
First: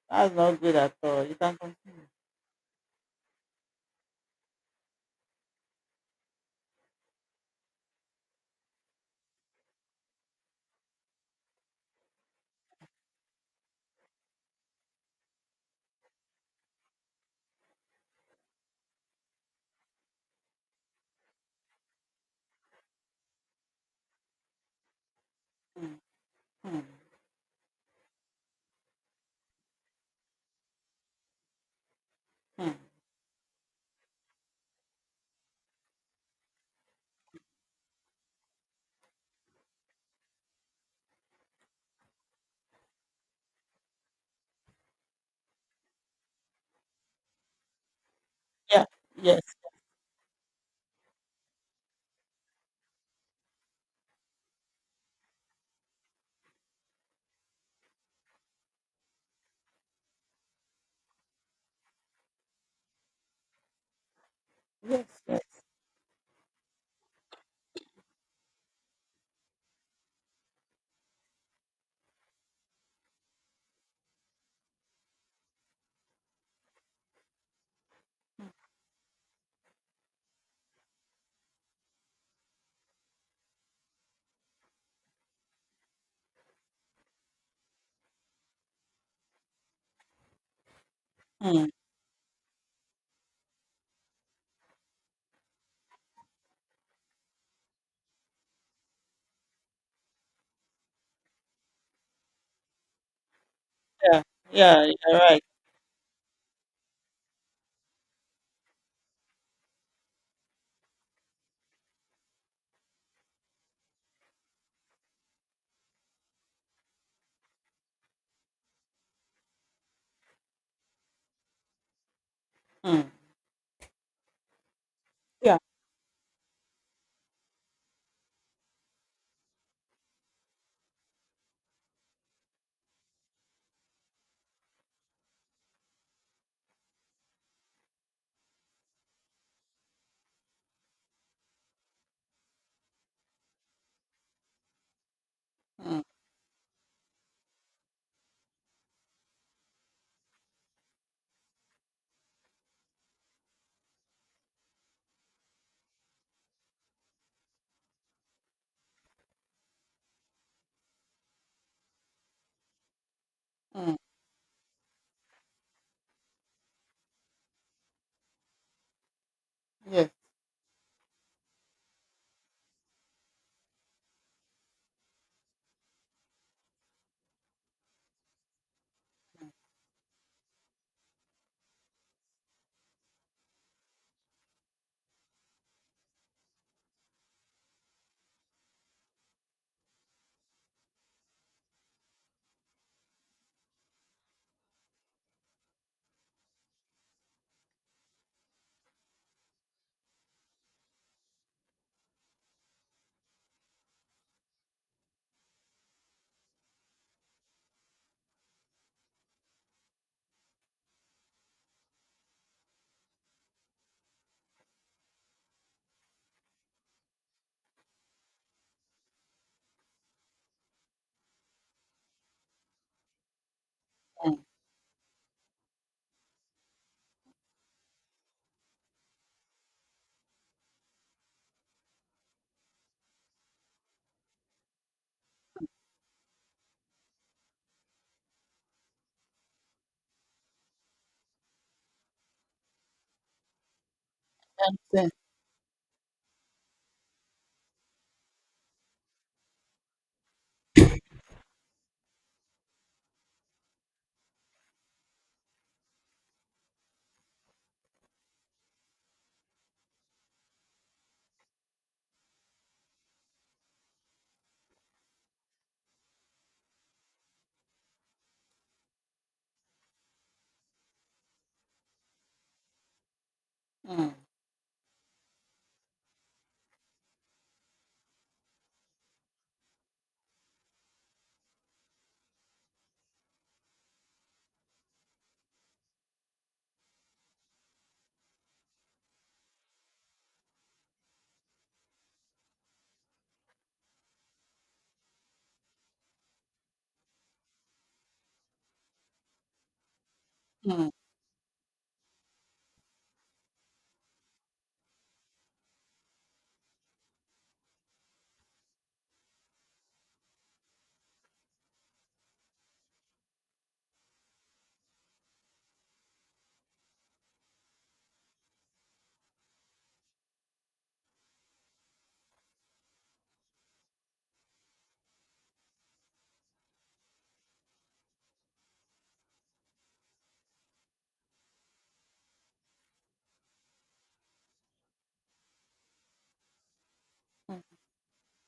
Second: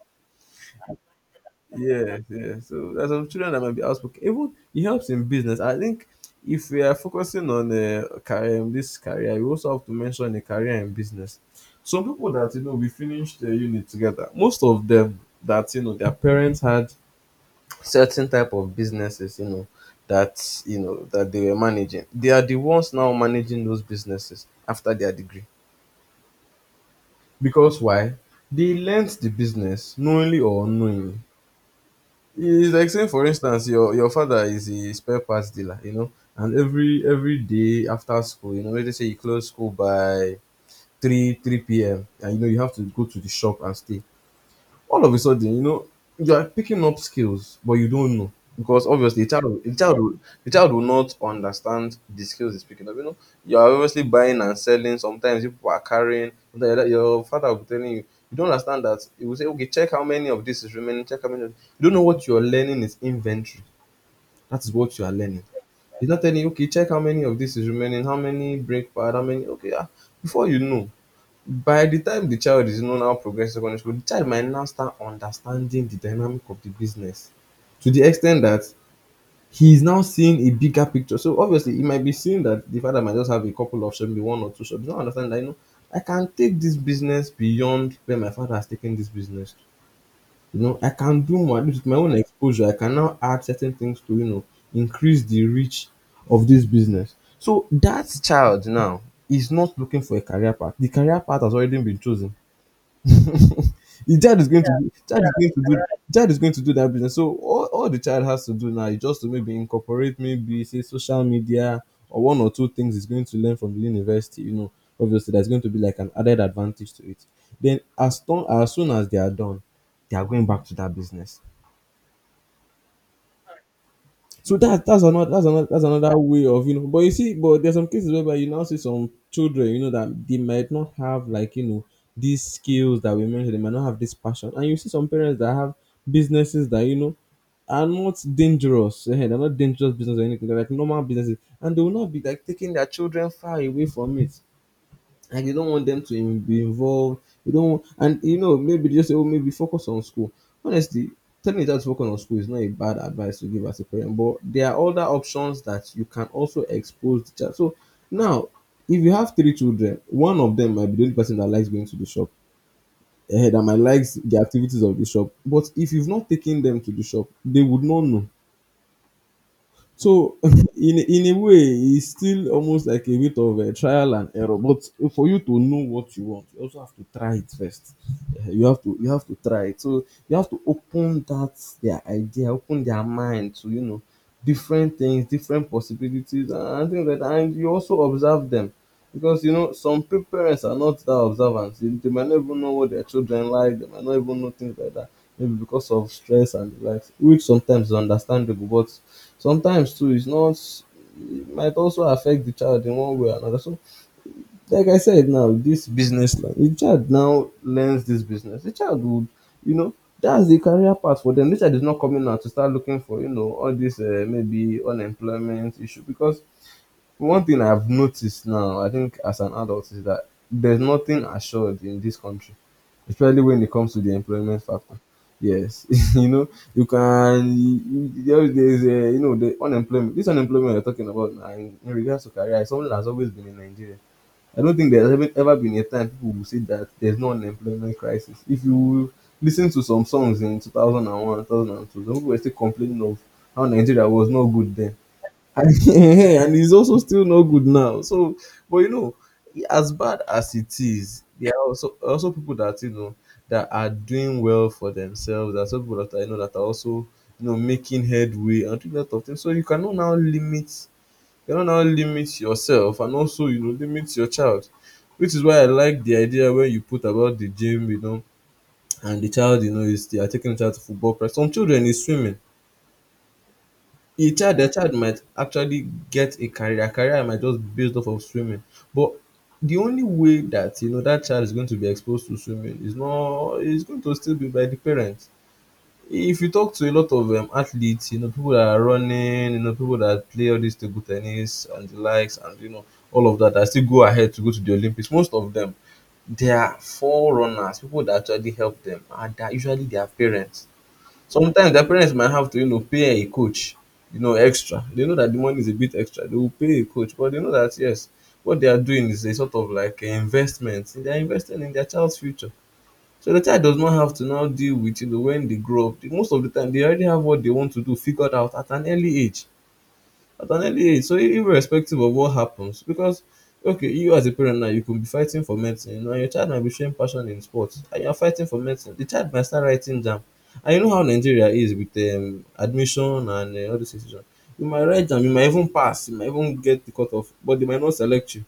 that's not good at all. You can continue. yeah, yeah. So there's some children that might be outspoken. Even it helps in business. I think if we are focusing on uh, career, this career, we also have to mention a career in business. Some people that you know we finished the unit together. Most of them that you know their parents had certain type of businesses, you know, that you know that they were managing, they are the ones now managing those businesses after their degree. Hmm. Hmm. Because why? They learnt the business knowingly or unknowingly. It's like saying, for instance, your your father is a spare parts dealer, you know, and every every day after school, you know, let's say you close school by three, three p.m, and you know you have to go to the shop and stay. All of a sudden, you know, you are picking up skills, but you don't know, Yeah. because obviously the Yes. child, will- the child, will- the child will not understand the skills he's picking up. You know, you are obviously buying and selling. Sometimes you people are carrying. Sometimes your father will be telling you. You don't understand that. He will say, "Okay, check how many of this is remaining. Check how many." Of, you don't know what you are learning is inventory. That is what you Yes. are learning. Yes. He's not telling you, "Okay, check how many of this is remaining. How many break pad? How many?" Okay, ah, before you know, by the time the child is you know now progressing secondary school, the child might now start understanding the dynamic of the business, to the extent that he is now seeing a bigger picture. So obviously he might be seeing that the father might just have a couple of shops, maybe one or two shops. He's now understanding that, you know, I can take this business beyond where my father has taken this business to. You know, I can do more. At Hmm. least with my own exposure I can now add certain things to, you know, increase the reach of this business. So that child now is not looking for a career path, the career path has already been chosen. <laughs> The Yeah. child is going to Yeah. do, child You're is right. going to do child is going to do that business. So all, all the child has to do now is just to maybe incorporate, maybe say, social media or one or two things he's going to learn from the university. You know, obviously there's going to be like an added advantage to it. Then as long as soon as they are done, they are going back to that business. Hmm. So that that's another that's Yeah. another that's another way of you know. But you see, but there's some cases whereby you now see some children, you know, that they might not have like you know these skills that we mentioned. They might not have this passion, and you see some parents that have businesses that you know are not dangerous. eh, They're not dangerous business or anything. They're like normal businesses, and they will not be like taking their children far away from it, like you don't want Hmm. them to in- be involved. You don't, and you know, maybe just say, oh, maybe focus on school. Honestly, telling a child to focus on school is not a bad advice to give as a parent, but there are other options that you can also expose the child. So now, if you have three children, one of them might be the only person that likes going to the shop. Eh, that might Hmm. likes the activities of the shop, but if you've not taken them to the shop, they would not know. Yes. So <laughs> in in a way, it's still almost like a bit of a trial and error. But for you to know what you want, you also have to try it first. Eh, You have to you have to try it. So you have to open that their idea, open their mind to you know different things, different possibilities, and things like that. And you also observe them, because you know some pa- parents are not that observant. They, they might not even know what their children like. They might not even know things like that. Maybe because of stress and the likes, which sometimes is understandable, but sometimes too it's not, it might also affect the child in one way or another. So, like I said now, this business line, the child now learns this business. The child would, you know, that's the career path for them. The child is not coming out to start looking for, you know, all this uh, maybe unemployment issue, because one thing I've noticed now, I think as an adult, is that there's nothing assured in this country, especially when it comes to the Hmm. employment factor. Yes, <laughs> you know, you can, there- there's a, you know, the unemployment, this unemployment you're talking about now in, in regards to career is something that's always been in Nigeria. I don't think there's ever, ever been a time people will say that there's no unemployment crisis. If you listen to some songs in two thousand one, two thousand two, some people were still complaining of how Nigeria was not good then. Yes. And <laughs> and he's also still not good now. So, but you know, as bad as it is, there are also also people that you know that are doing well for themselves. There are some people that are, you know, that are also you know making headway and doing a lot of things. So you cannot now limit you cannot now limit yourself and also you know limit your child, which is why I like the idea where you put about the gym, you know, and the child you know is they are taking the child to football practice. Some children is swimming. Hmm. A child a child might actually get a career. Their career might just be based off of swimming. But the only way that you know that child is going to be exposed to swimming is not is going to still be by the parents. If you talk to a lot of um, athletes, you know people that are running, you know people that play all this table tennis and the likes, and you know all of that that still go ahead to go to the Olympics, most of them. They are forerunners, people that actually help them, and they are usually their parents. Hmm. Sometimes their parents might have to, you know, pay a coach, you know, extra. They know that the money is a bit extra. They will pay a coach, but they know that yes, what they are doing is a sort of like an investment. They are investing in their child's future. So the child does not have to now deal with, you know, when they grow up. Most of the time they already have what they want to do figured out at an early age at an early age. So i- irrespective of what happens, because okay, you as a parent now, you could be fighting for medicine, you know, and your child might be showing passion in sports, and you're fighting for medicine. The child might start writing jam. And you know how Nigeria is with um, admission and uh, all this decision. You might write jam. you might even pass, you might even get the cut off, but they might not select you.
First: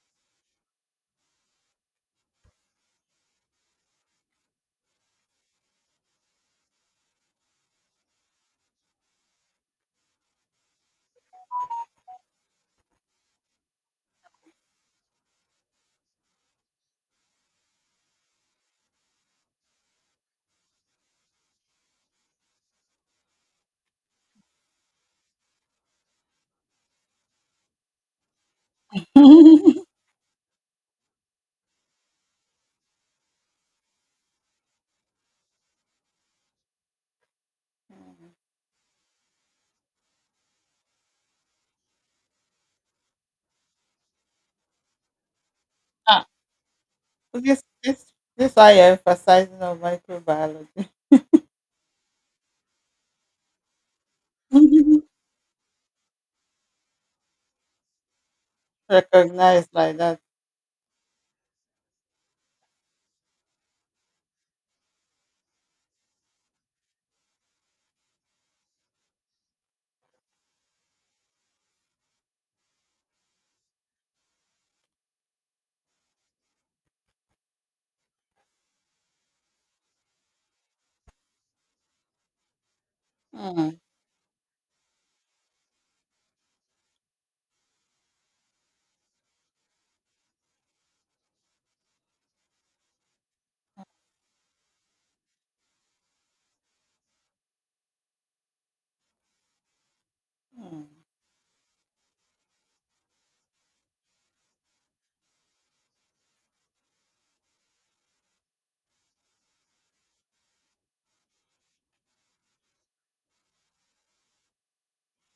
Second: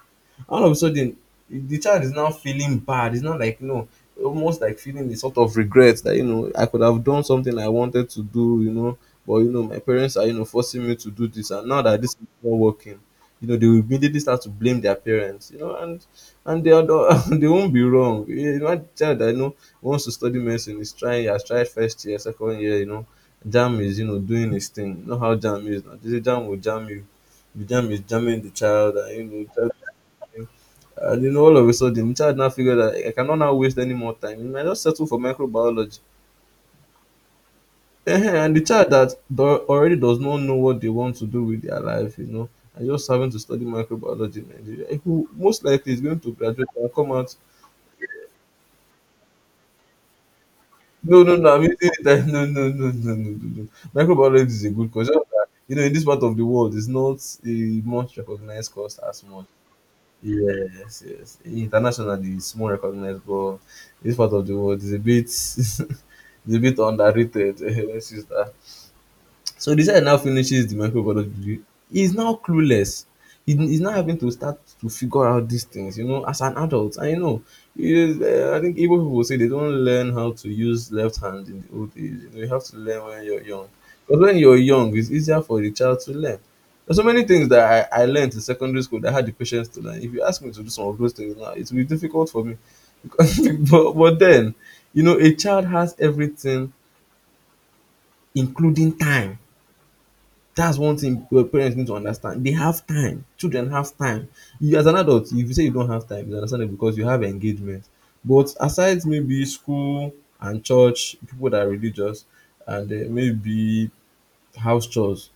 All of a sudden, the child is now feeling bad. It's not like no, almost like feeling the sort of regret that you know I could have done something I wanted to do, you know, but you know my parents are you know forcing me to do this, and now that this is not working, you know they will immediately start to blame their parents, you know, and and they are the, <laughs> they won't be wrong. You know, a child that you know wants to study medicine is trying, has tried first year, second year, you know, jam is you know doing his thing. You know how jam is now. This jam will jam you. The jam is jamming the child, and you know. Hmm. Child <laughs> and you know, all of a sudden, the child now figured that I cannot now waste any more time. You might just settle for microbiology. Ehen. And the child that do- already does not know what they want to do with their life, you know, and just having to study microbiology in Nigeria, eh, who most likely is going ah, to graduate and come out. so this this this I emphasizing of microbiology. No, no, no, I'm using it. <laughs> that- No, no, no, no, no, no, no. Microbiology is a good course. <laughs> Just that, You know, in this part of the world, it's not a much recognized course as much. Recognized like that. Yes, yes. Internationally, it's more recognized, but this part of the world is a bit, <laughs> is a bit underrated. <laughs> Let's use that. So the side now finishes the microbiology degree. He's now clueless. He, he's now having to start to figure out these things, you know, as an adult. I know. It is, uh, I think Igbo people say they don't learn how to use left hand in the old age. You, know, you have to learn when you're young. Mm, Because when you're young, it's easier for the child to learn. There's so many things that I, I learned in secondary school that I had the patience to learn. If you ask me to do some of those things now, it will be difficult for me. <laughs> Because, but, but then, you know, a child has everything, including time. That's mm, one thing your parents need to understand. They have time. Children have time. You as an adult, if you say you don't have time, it's understandable because you have engagement. But aside maybe school and church, people that are religious, and uh, maybe house chores,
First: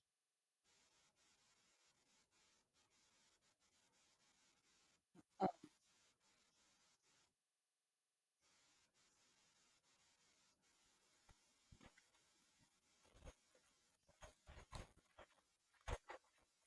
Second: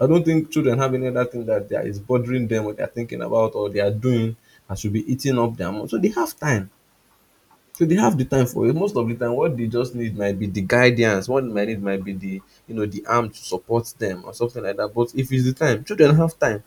I don't think children have any other thing that they are, is bothering them or they are thinking about or they are doing that should be eating up their money. So they have time. So they have the time for it. Most of the time, what they just need might be the guidance. What they might need might be the you know the arm to support them or something like that. But if it's the time, children have time.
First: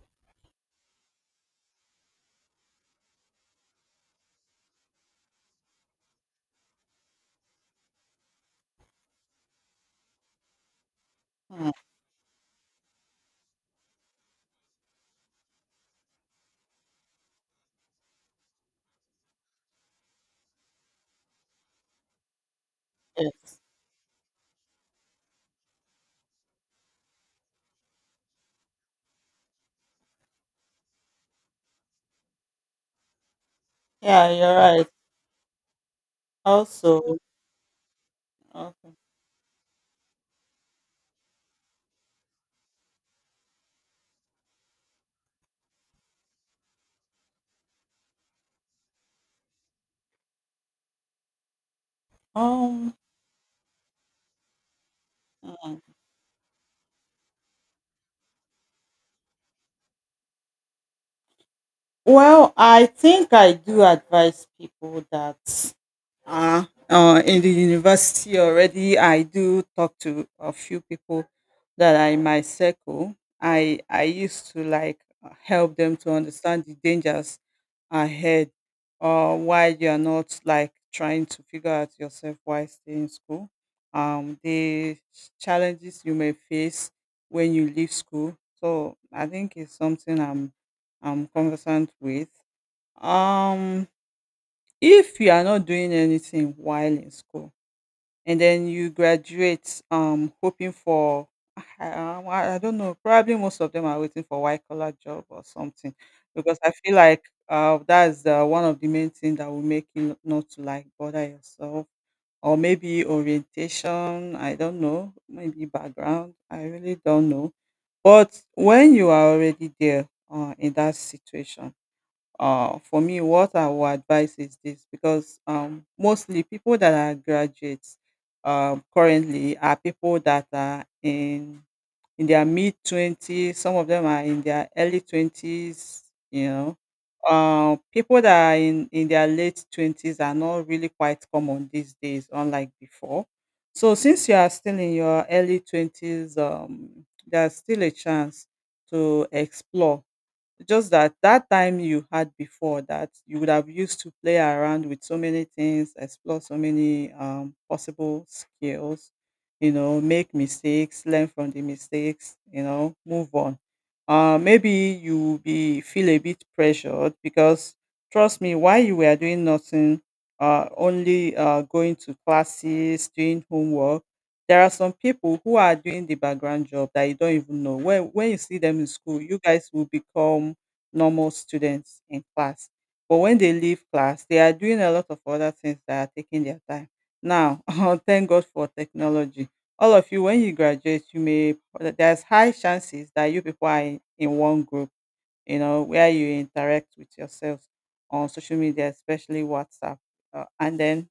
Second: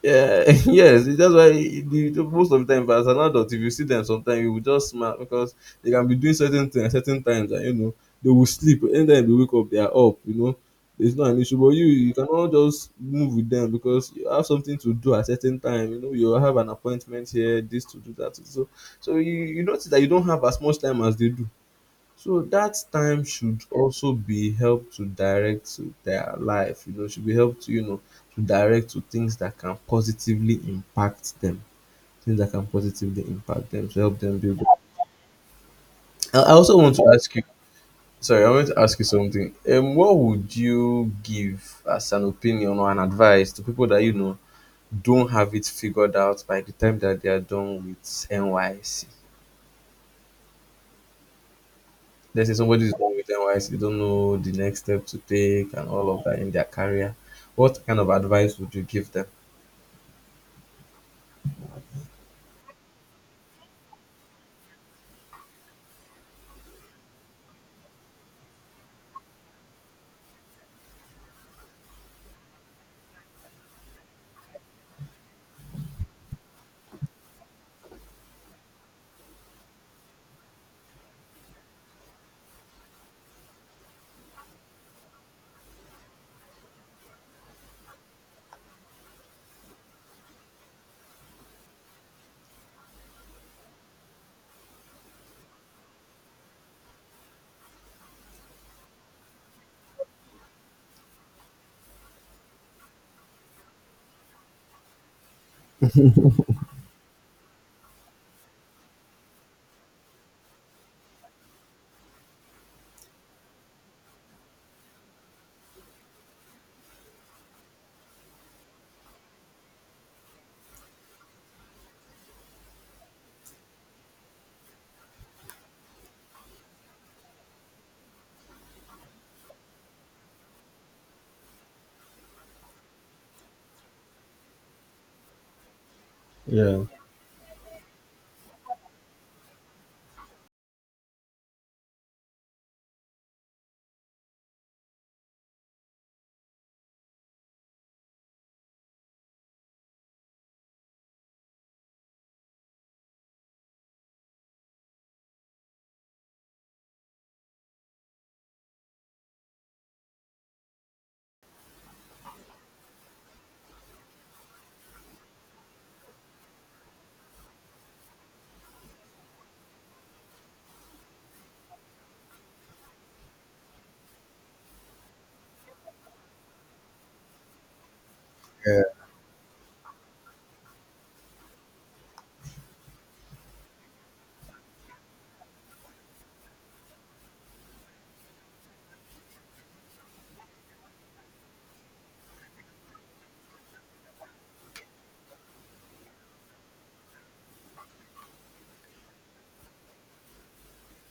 Yeah, <laughs> yes, that's why the, the- most of the time. But as an adult, if you see them sometimes, you will just smile because they can be doing certain things at certain times, and you know, they will sleep. Anytime they wake up, they are up, you know. It's not an issue, but mm, you you cannot just move with them because you have something to do at certain time. You know, you have an appointment here, this to do that. To So, so you, you notice that you don't have as much time as they do. So that time yes. should also be help to direct to their life, you know, should be help to, you know, to direct to things that can positively impact them. Things that can positively impact them to help Yeah, them you're build up. right. I I also want to Also, ask you, sorry, I want to okay. ask you something. Um what would you give as an opinion or an advice to people that you know don't have it figured out by the time that they are done with N Y C? Let's say somebody Um, is born with N Y S C, they don't know the next step to take and all of that in their career. What kind of advice would you give them? Well, I think I do advise people that uh, uh, in the university already, I do talk to a few people that are in my circle. I i used to like help them to understand the dangers ahead, or why you are not like trying to figure out yourself, why stay in school, um the challenges you may face when you leave school. So I think it's something i'm i'm conversant with. um if you are not doing anything while in school, and then you graduate um hoping for— I, um, I I don't know, probably most of them are waiting for white collar job or something, because I feel like uh, that's the, one of the main things that will make you not to like bother yourself, or maybe orientation, I don't know, maybe background, I really don't know. But when you are already there uh, in that situation, uh, for me, what I would advise is this. Because um, mostly people that are graduates um, currently are people that are in in their mid twenties. Some of them are in their early twenties. You know, Yeah. uh, people that are in in their late twenties are not really quite common these days, unlike before. So since you are still in your early twenties, um, there's still a chance to explore. Just that that time you had before that you would have used to play around with so many things, explore so many um, possible skills, you know, make mistakes, learn from the mistakes, you know, move on. Uh, maybe you will be feel a bit pressured because trust me, while you were doing nothing, uh, only uh, going to classes, doing homework, there are some people who are doing the background job that you don't even know. When when you see Yeah. them in school, you guys will become normal students in class. But when they leave class, they are doing a lot of other things that are taking their time. Now, <laughs> thank God for technology. All of you, when you graduate, you may— there's high chances that you people are in, in one group, you know, where you interact with yourselves on social media, especially WhatsApp. Uh, and then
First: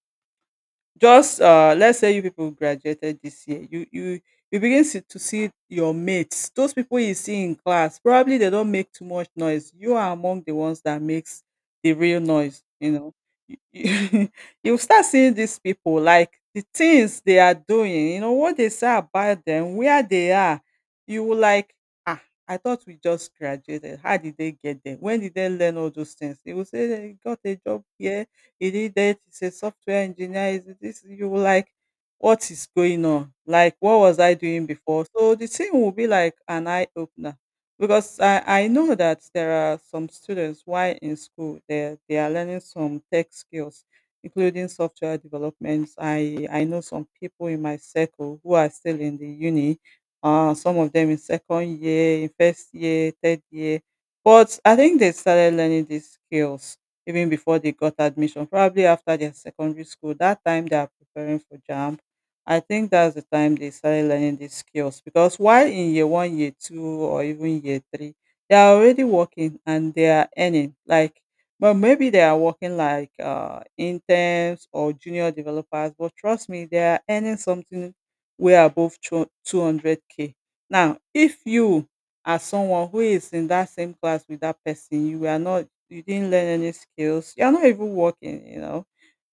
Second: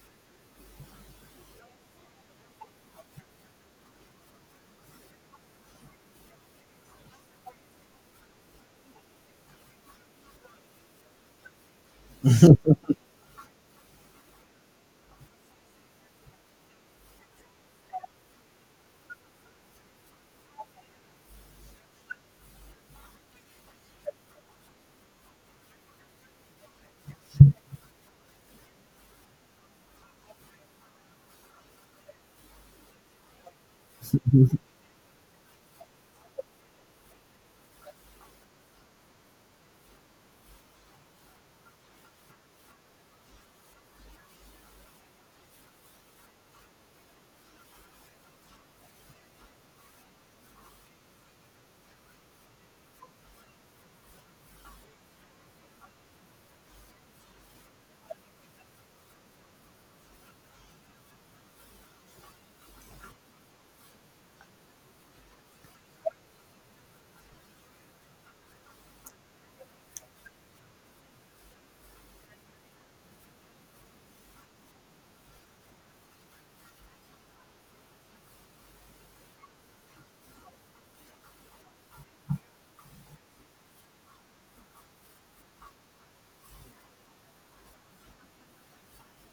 just uh, let's say you people graduated this year. You you you begin see, to see your mates, those people you see in class. Probably they don't make too much noise. You are among the ones that makes the real noise. You know, you, you <laughs> you start seeing these people like the things they are doing. You know what they say about them, where they are. You will like, ah, I thought we just graduated. How did they get there? When did they learn all those things? They will say they got a job here, he did that, he's a software engineer. Is this— you will like, what is going on? Like, what was I doing before? So the thing will be like an eye opener. Because I, I know that there are some students why in school they they are learning some tech skills, including software developments. I I know some people in my circle who are still in the uni. Uh, some of them in second year, in first year, third year. But I think they started learning these skills even before they got admission, probably after their secondary school. That time they are preparing for JAMB. I think that's the time they started learning these skills, because while in year one, year two, or even year three, they are already working and they are earning. Like, but maybe they are working like uh, interns or junior developers. But trust me, they are earning something way above two hundred k. Now, if you as someone who is in that same class with that person, you are not— you didn't learn any skills. You're not even working, you know.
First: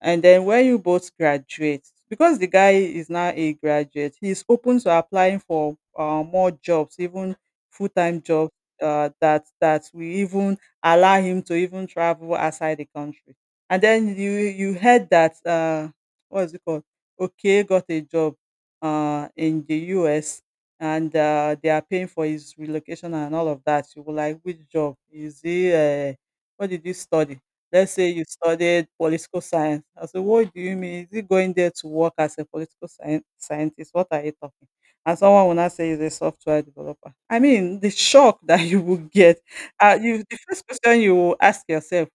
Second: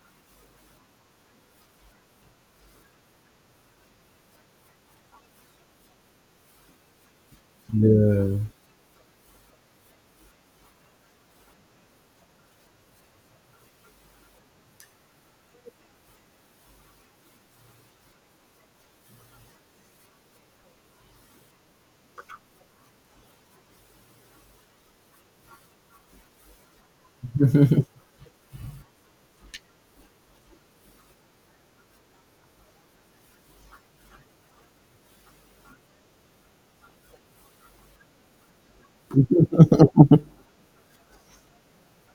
And then when you both graduate, because the guy is now a graduate, he's open to applying for uh, more jobs, even full time Yeah. jobs uh, that that will even allow him to even travel outside the country. And then you you heard that uh, what is it called? Okay, got a job uh, in the U S, and uh, they are paying for his relocation and all of that. You were like, which job is he? Uh, what did you study? Let's say you studied political science. I said, "What do you mean? Is he going there to work as a political scien- scientist? What are you talking?" And someone will not say he's a software developer. I mean, the shock <laughs> that you will get. Uh, you the first question you will ask yourself,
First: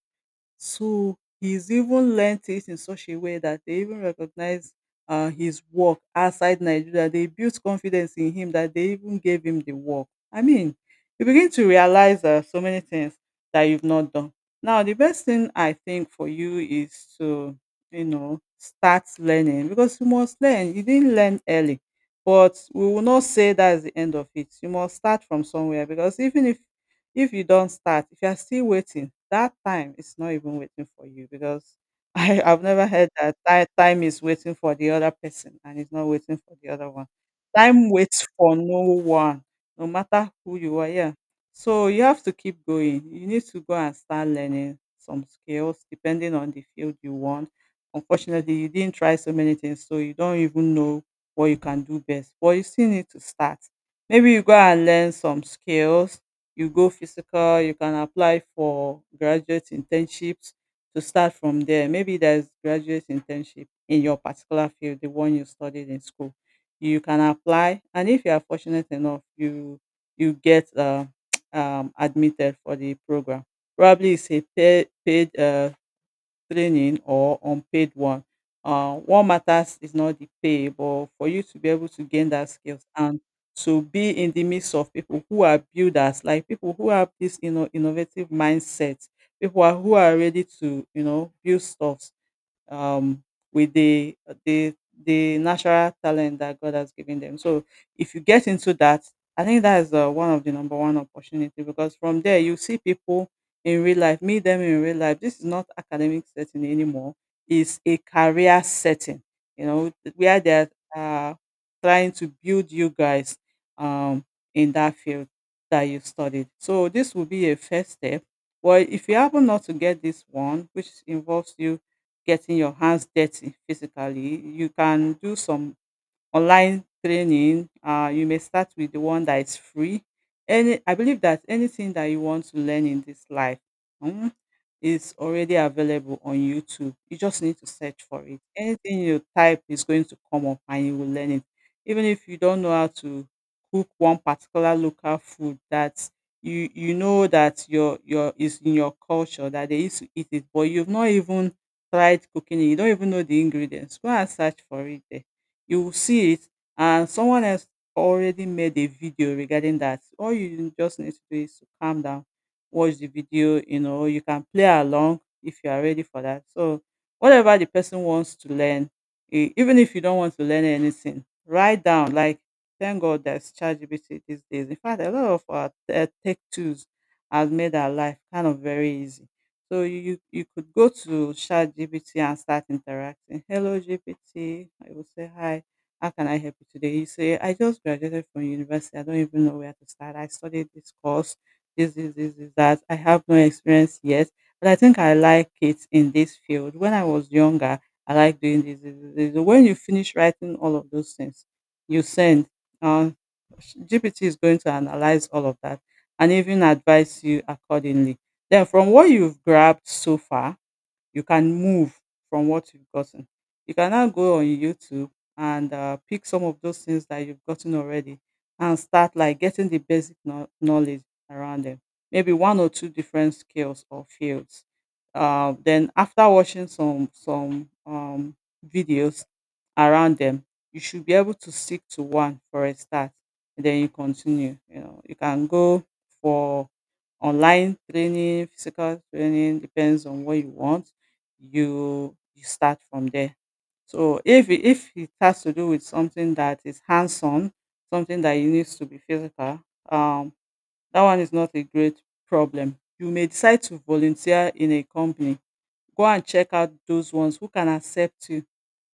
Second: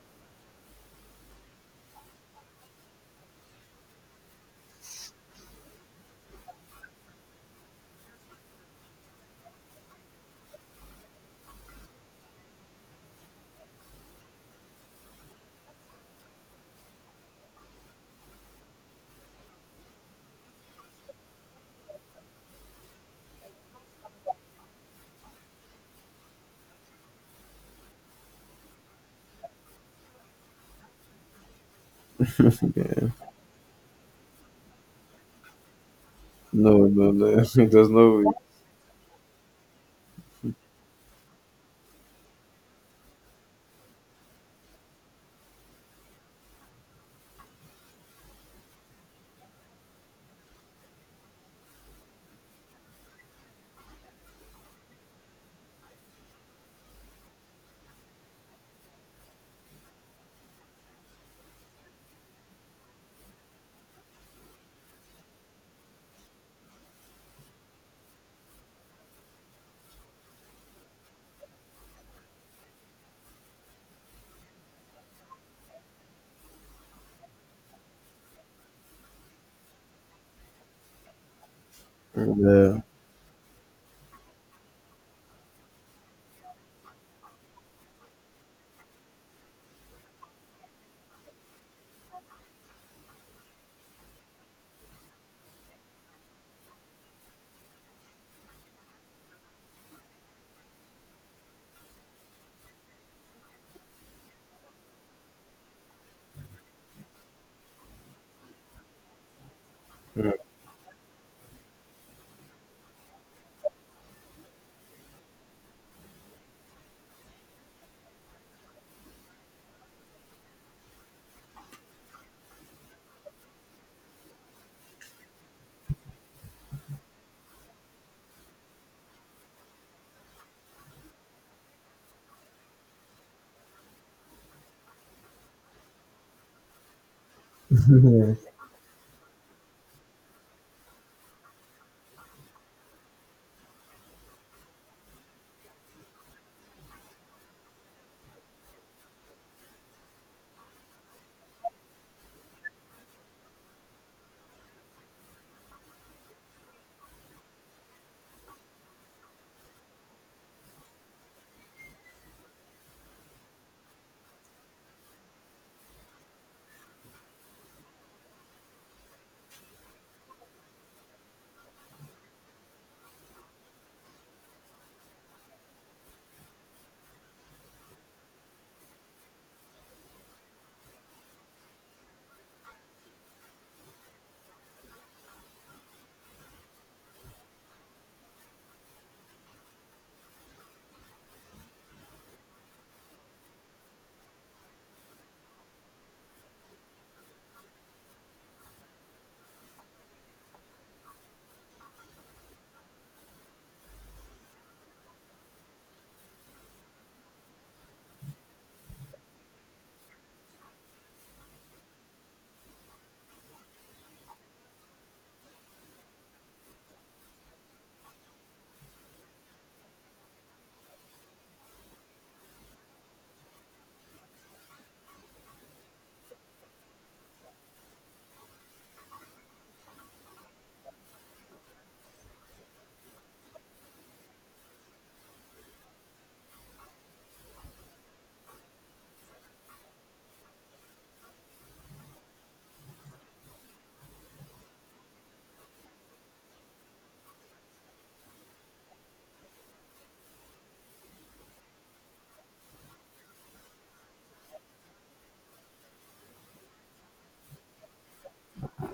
so he's even learnt it in such a way that they even recognize uh, his work outside Nigeria. They built confidence in him that they even gave him the work. I mean, you begin to realize uh, so many things that you've not done. Now, the best thing I think for you is to, you know, start learning because you must learn. You didn't learn early, but we will not say that's the end of it. You must start from somewhere because even if if you don't start, if you are still waiting, that time is not even waiting for you because <laughs> I I've never heard that ti time is waiting for the other person and it's not waiting for the No, other one. no, no. <laughs> Time There's no way. waits for no one, no matter who you are, yeah. So you have to keep going. You need to go and start learning some skills depending on the field you want. Unfortunately, you didn't try so many things, so you don't even know what you can do best, but you still need to start. Maybe you go and learn some skills, you go physical, you can apply for graduate internships to start from there. Maybe there's graduate internship in your particular field, the one you studied in school. You can apply, and if you are fortunate enough, you you get uh, <tsk> um, admitted for the program. Probably it's a paid, paid uh, training or unpaid one. Uh, what matters is not the pay, but for you to be able to gain that Yeah. skills and to be in the midst of people who are builders, like people who have this, you know innovative mindset, people who are, who are ready to, you know build stuff um, with the the the natural talent that God has given them. So if you get into that, I think that is uh, one of the number one opportunity because from there you see people in real life, meet them in real life. This is not academic setting anymore; it's a career setting. You know Yeah. where they are uh, trying to build you guys um, in that field that you studied. So this will be a first step. Well, if you happen not to get this one, which involves you getting your hands dirty physically, you can do some online training. Uh, you may start with the one that is free. Any, I believe that anything that you want to learn in this life mm, is already available on YouTube. You just need to search for it. Anything you type is going to come up and you will learn it. Even if you don't know how to cook one particular local food that you you know that your your is in your culture that they used to eat it, but you've not even tried cooking it. You don't even know the ingredients. Go and search for it, you will see it, and someone else already made a video regarding that. All you just need to do is to calm down, watch the video. You know, you can play along if you are ready for that. So whatever the person wants to learn, e- even if you don't want to learn anything, write down, like, thank God there's ChatGPT these days. In fact, a lot of our uh, tech tools has made our life kind of very easy. So you you could go to ChatGPT and start interacting. "Hello G P T" I will say. "Hi. How can I help you today?" You say, "I just graduated from university. I don't even know where to start. I studied this course, this this this, is that. I have no experience yet, but I think I like it in this field. When I was younger, I like doing this, this, this, this." So when you finish writing all of those things, you send. Um, G P T is going to analyze all of that and even advise you accordingly. Then from what you've grabbed so far, you can move from what you've gotten. You can now go on YouTube and uh, pick some of those things that you've gotten already and start, like, getting the basic know- knowledge around them. Maybe one or two different skills or fields. Uh, then after watching some some um, videos around them, you should be able to stick to one for a start, and then you continue. You know, you can go for online training, physical training, depends on what you want. You you start from there. So if it- if it has to do with something that is hands on, something that you needs to be physical, um, that one is not a great problem. You may decide to volunteer in a company. Go and check out those ones who can accept you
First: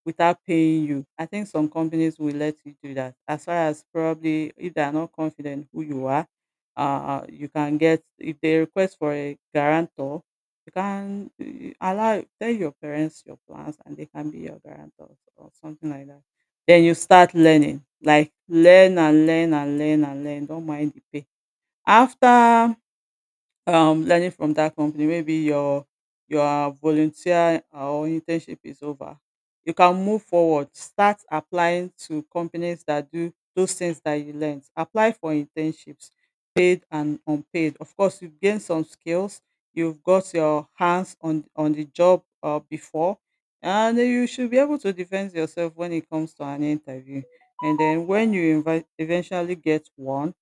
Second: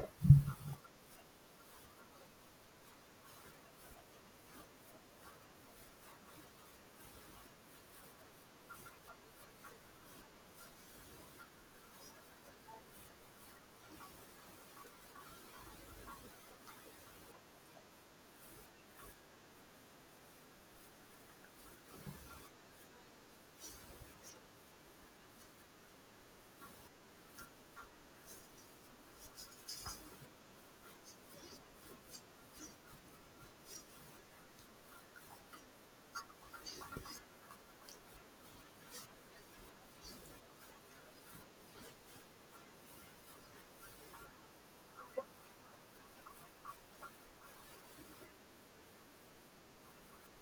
without paying you. I think some companies will let you do that. As far as probably if they are not confident who you are, uh, you can get, if they request for a guarantor, you can, uh, allow tell your parents your plans and they can be your guarantors or something like that. Then you start learning, like, learn and learn and learn and learn. Don't mind the pay. After um learning from that company, maybe your your volunteer uh, or internship is over, you can move forward, start applying to companies that do those things that you learned. Apply for internships, paid and unpaid. Of course, you gain some skills, you've got your hands on on the job uh, before, and you should be able to defend yourself when it comes to an interview. And then when you invite, eventually get one,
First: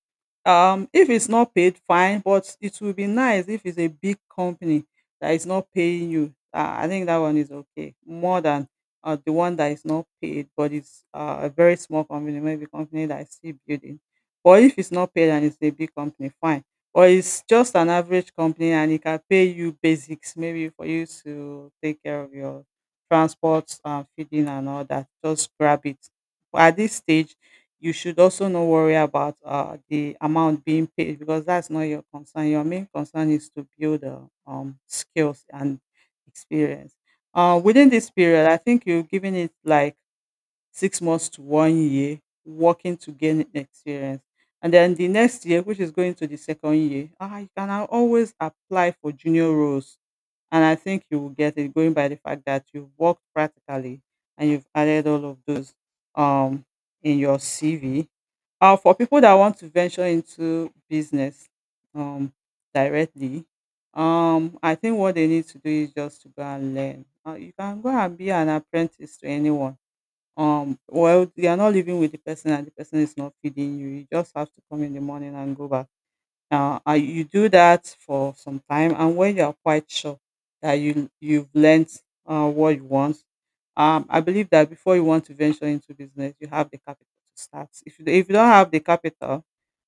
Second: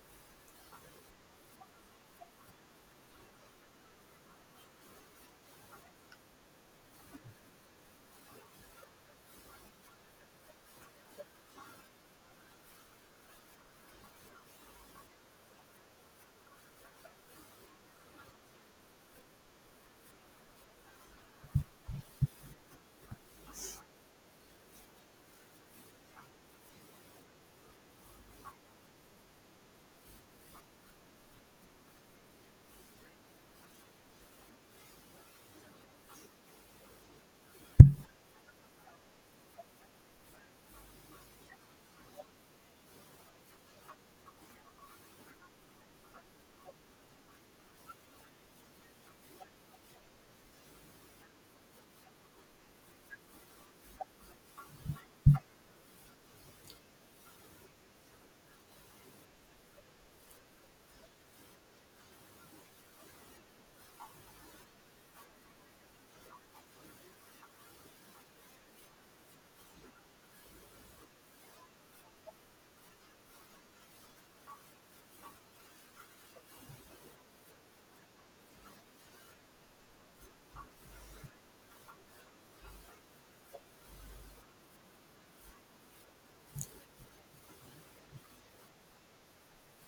um, if it's not paid, fine, but it will be nice if it's a big company that is not paying you. Uh, I think that one is okay more than uh, the one that is not paid, but it's uh, a very small company, maybe company that is still building. But if it's not paid and it's a big company, fine. Or it's just an average company and it can pay you basics, maybe for you to take care of your transport, uh, feeding, and all that. Just grab it. But at this stage, you should also not worry about uh, the amount being paid because that's not your concern. Your main concern is to build uh, um, skills and experience. Uh, within this period, I think you're giving it like six months to one year working to gain experience. And then the next year, which is going to the second year, ah, you can al- always apply for junior roles, and I think you will get it going by the fact that you've worked practically and you've added all of those um, in your C V. Uh, for people that want to venture into business um, directly, um, I think what they need to do is just to go and learn. Uh, you can go and be an apprentice to anyone. Um, well, you are not living with the person and the person is not feeding you. You just have to come in the morning and go back. Now, uh, you do that for some time, and when you are quite sure that you you've learned uh, what you want, um, I believe that before you want to venture into business, you have the capital to start. If you if you don't have the capital,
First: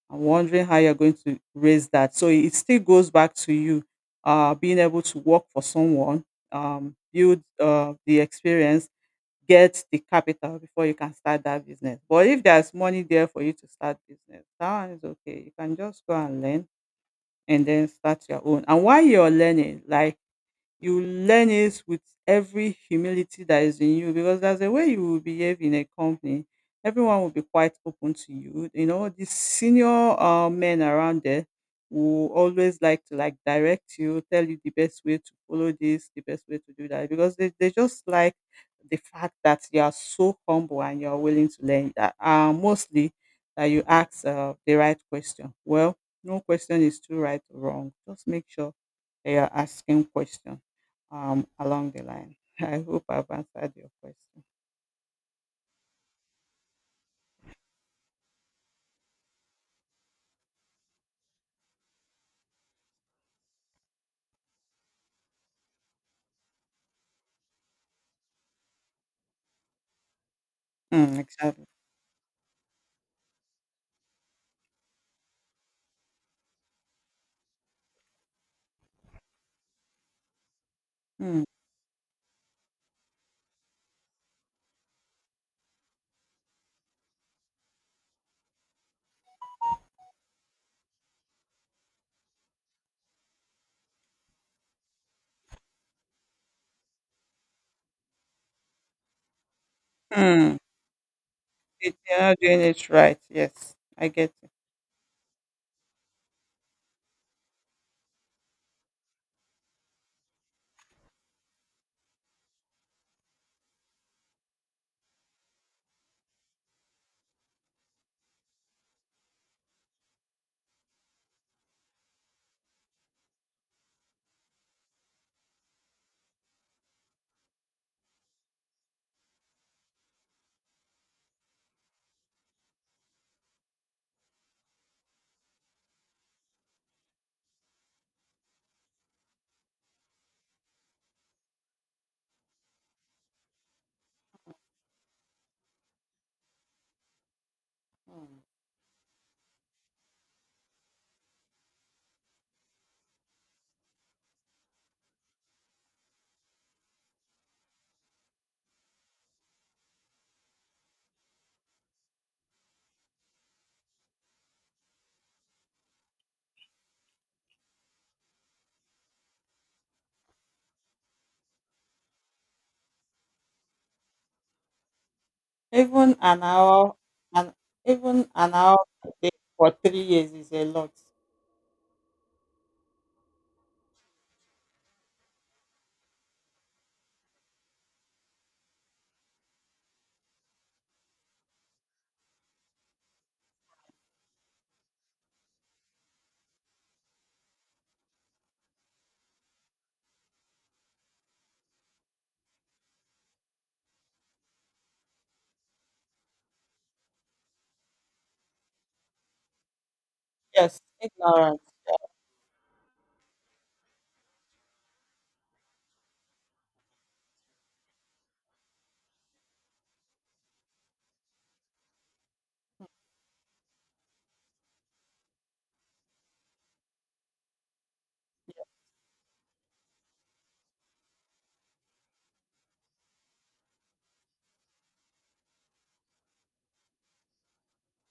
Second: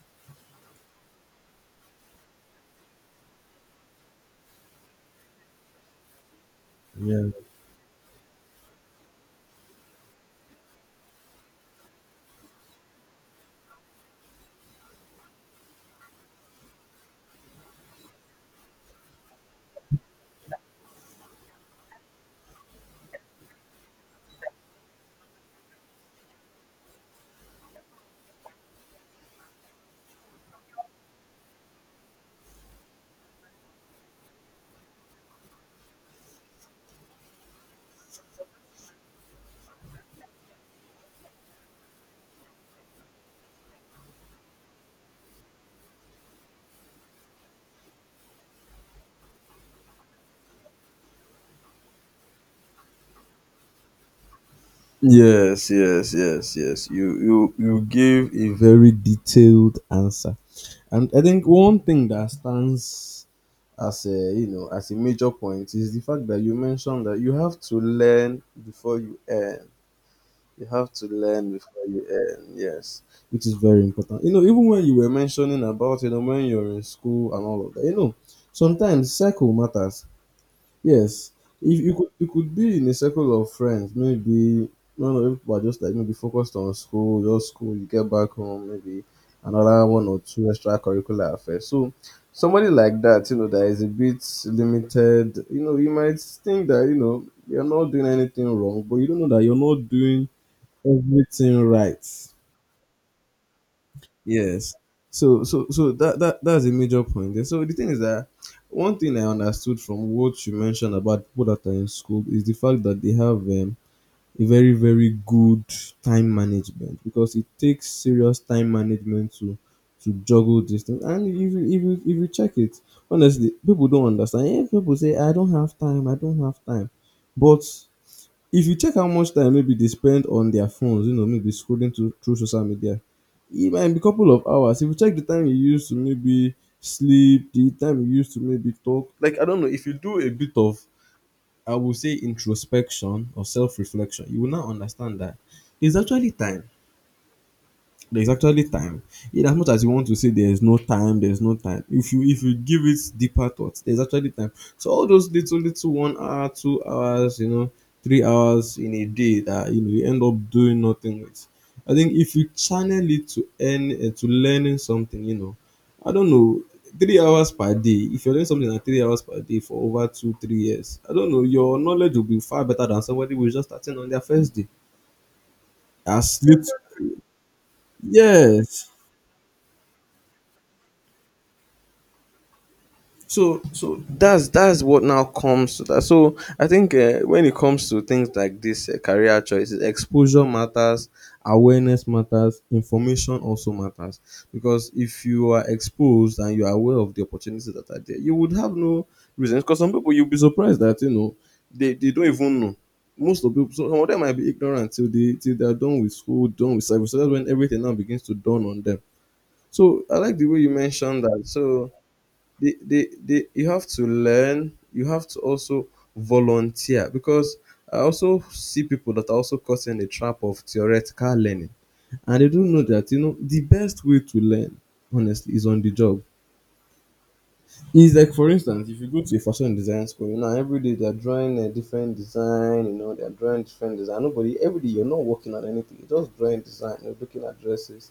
I'm wondering how you're going to raise that. So it still goes back to you, uh, being able to work for someone, um, Yeah. build uh, the experience, get the capital before you can start that business. But if there's money there for you to start business, that one is okay. You can just go and learn and then start your own. And while you're learning, like, you learn it with every humility that is in you because that's the way you will behave in a company. Everyone will be quite open to you. You know, the senior uh, men around there will always like to, like, direct you, tell you the best way to follow this, the best way to do that, because they, they just like the fact that you are so humble and you are willing to learn. That, uh, mostly that you ask uh, the right question. Well, no question is too right or wrong. Just make sure they are asking questions um, along the line. <laughs> I hope I've answered your question. Yes, yes, yes, yes. You you you gave a Very detailed answer. And I think one thing that stands as a you know as a major point is the fact that you mentioned that you have to learn before you earn. You have to Mm, learn exactly. before you earn, yes, which is very important. You know, even when you were mentioning about, you know, when you're in school and all of that, you know, sometimes circle matters. Yes, Mm, if you could, you could be in a circle of friends, maybe, no, no, people are just like maybe focused on school, your school, you get back home, maybe another one or two extracurricular affairs. So, somebody like that, you know, that is a bit limited, you know, you might think that, you know, you're not doing anything wrong, but you don't know that you're not doing mm. everything If right. you're not doing it right. Yes, I get it. Yes. So so so that that that's a major point there. So the thing is that one thing I understood from what you mentioned about people that are in school is the fact that they have um, a very very good time management, because it takes serious time management to to juggle this thing. And if you if you if you check it, honestly, people don't understand. Yeah, people say I don't have time. I don't have time, but if you check how much time maybe they spend on their phones, you know, maybe scrolling to, through social media, it might be a couple of hours. If you check the time you use to maybe sleep, the time you use to maybe talk, like I don't know, if you do a bit of, I would say, introspection or self reflection, you will now understand that it's actually time. There's Mm. actually time. In as much as you want to say there's no time, there's no time. If you if you give it deeper thought, there's actually time. So all those little little one hour, two hours, you know, three hours in a day that you know you end up doing nothing with. I think if you channel it to earn uh, to learning something, you know, I don't know, three hours per day. If you're doing something at three hours per day for over two, three years, I don't know, your knowledge will be far better than somebody who's just starting on their first day. Even As an little, hour, and even an hour yes, a day for three years is a lot. so so that's that's what now comes to that. So I think uh, when it comes to things like this, uh, career choices, exposure matters, awareness matters, information also matters. Because if you are exposed and you are aware of the opportunities that are there, you would have no reasons. Because some people, you'll be surprised that you know they, they don't even know, most of people. So some of them might be ignorant till they till they're done with school, done with service. So that's when everything now begins to dawn on them. So I like the way you Yes, mentioned that. ignorance. So they, they, they you have to learn, you have to also volunteer. Because I also see people that are also caught in the trap of theoretical learning, and they don't know that you know the best way to learn honestly is on the job. It's like, for instance, if you go to a fashion design school, you know, every day they're drawing a different design, you know, they're drawing different design, nobody, every day you're not working on anything, you're just drawing design, you're looking at dresses.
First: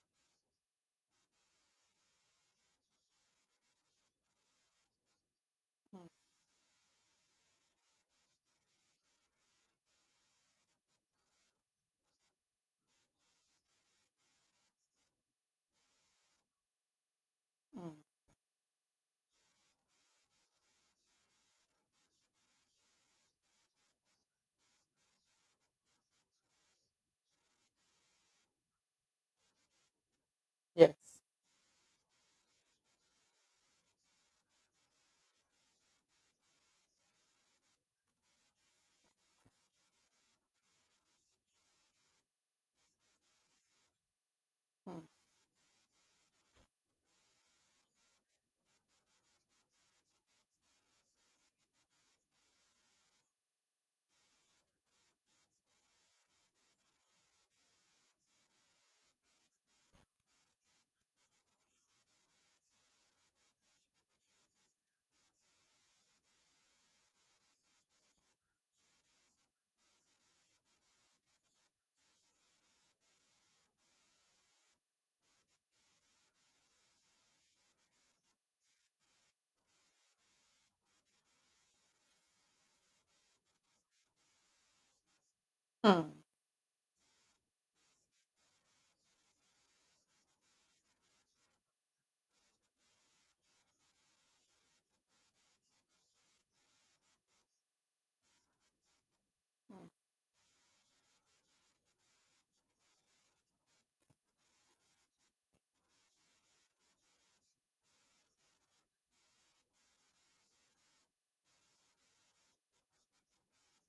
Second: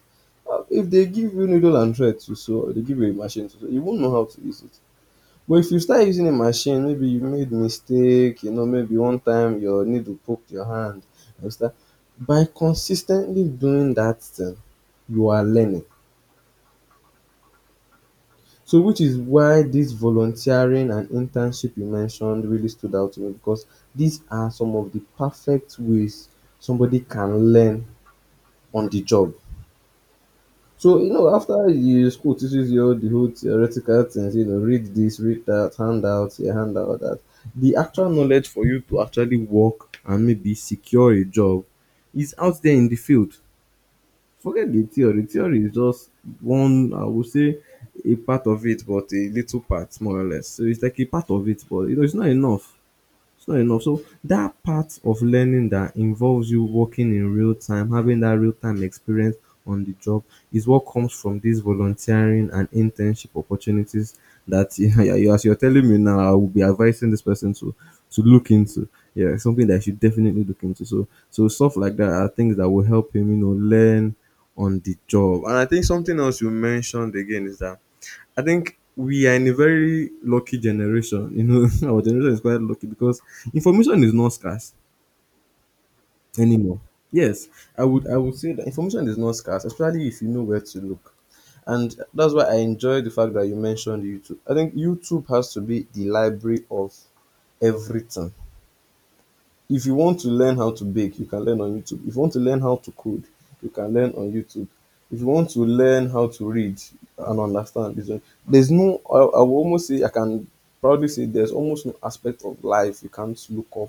Uh, if they give you needle and thread to sew, or they give you a machine to sew, you won't know how to use it. But if you Mm, start using a machine, maybe you made mistake, you know, maybe one time your needle poked your hand, you start by consistently doing that thing, you are learning. mm. So which is why this volunteering and internship you mentioned really stood out to me, because these are some of the perfect ways somebody can learn on the job. Yes. So, you know, after you, school teaches you all the whole theoretical things, you know, read this, read that, hand out here, hand out that, the actual knowledge for you to actually work and maybe secure a job is out there in the field. Forget the Mm, theory. Theory is just one, I would say, a part of it, but a little part, more or less. So it's like a part of it, but, you know, it's not enough. So not enough. So that part of learning that involves you working in real time, having that real time experience on the job, is what comes from these volunteering and internship opportunities that <laughs> you, you- as you're telling me now, I will be advising this person to to look into. Yeah, something that you should definitely look into. So so stuff like that are things that will help him, you know, learn on the job. And I think something else you mentioned again is that I think we are in a very lucky generation. You know, <laughs> our generation is quite lucky because information is not scarce mm, anymore. Yes, I would I would say that information is not scarce, especially if you know where to look. And that's why I enjoy the fact that you mentioned YouTube. I think YouTube has to be the library of everything. If mm, you want to learn how to bake, you can learn on YouTube. If you want to learn how to code, you can learn on YouTube. If you want to learn how to read and understand, it's there's no, I, I will almost say, I can proudly say, there's almost no aspect of life you can't look up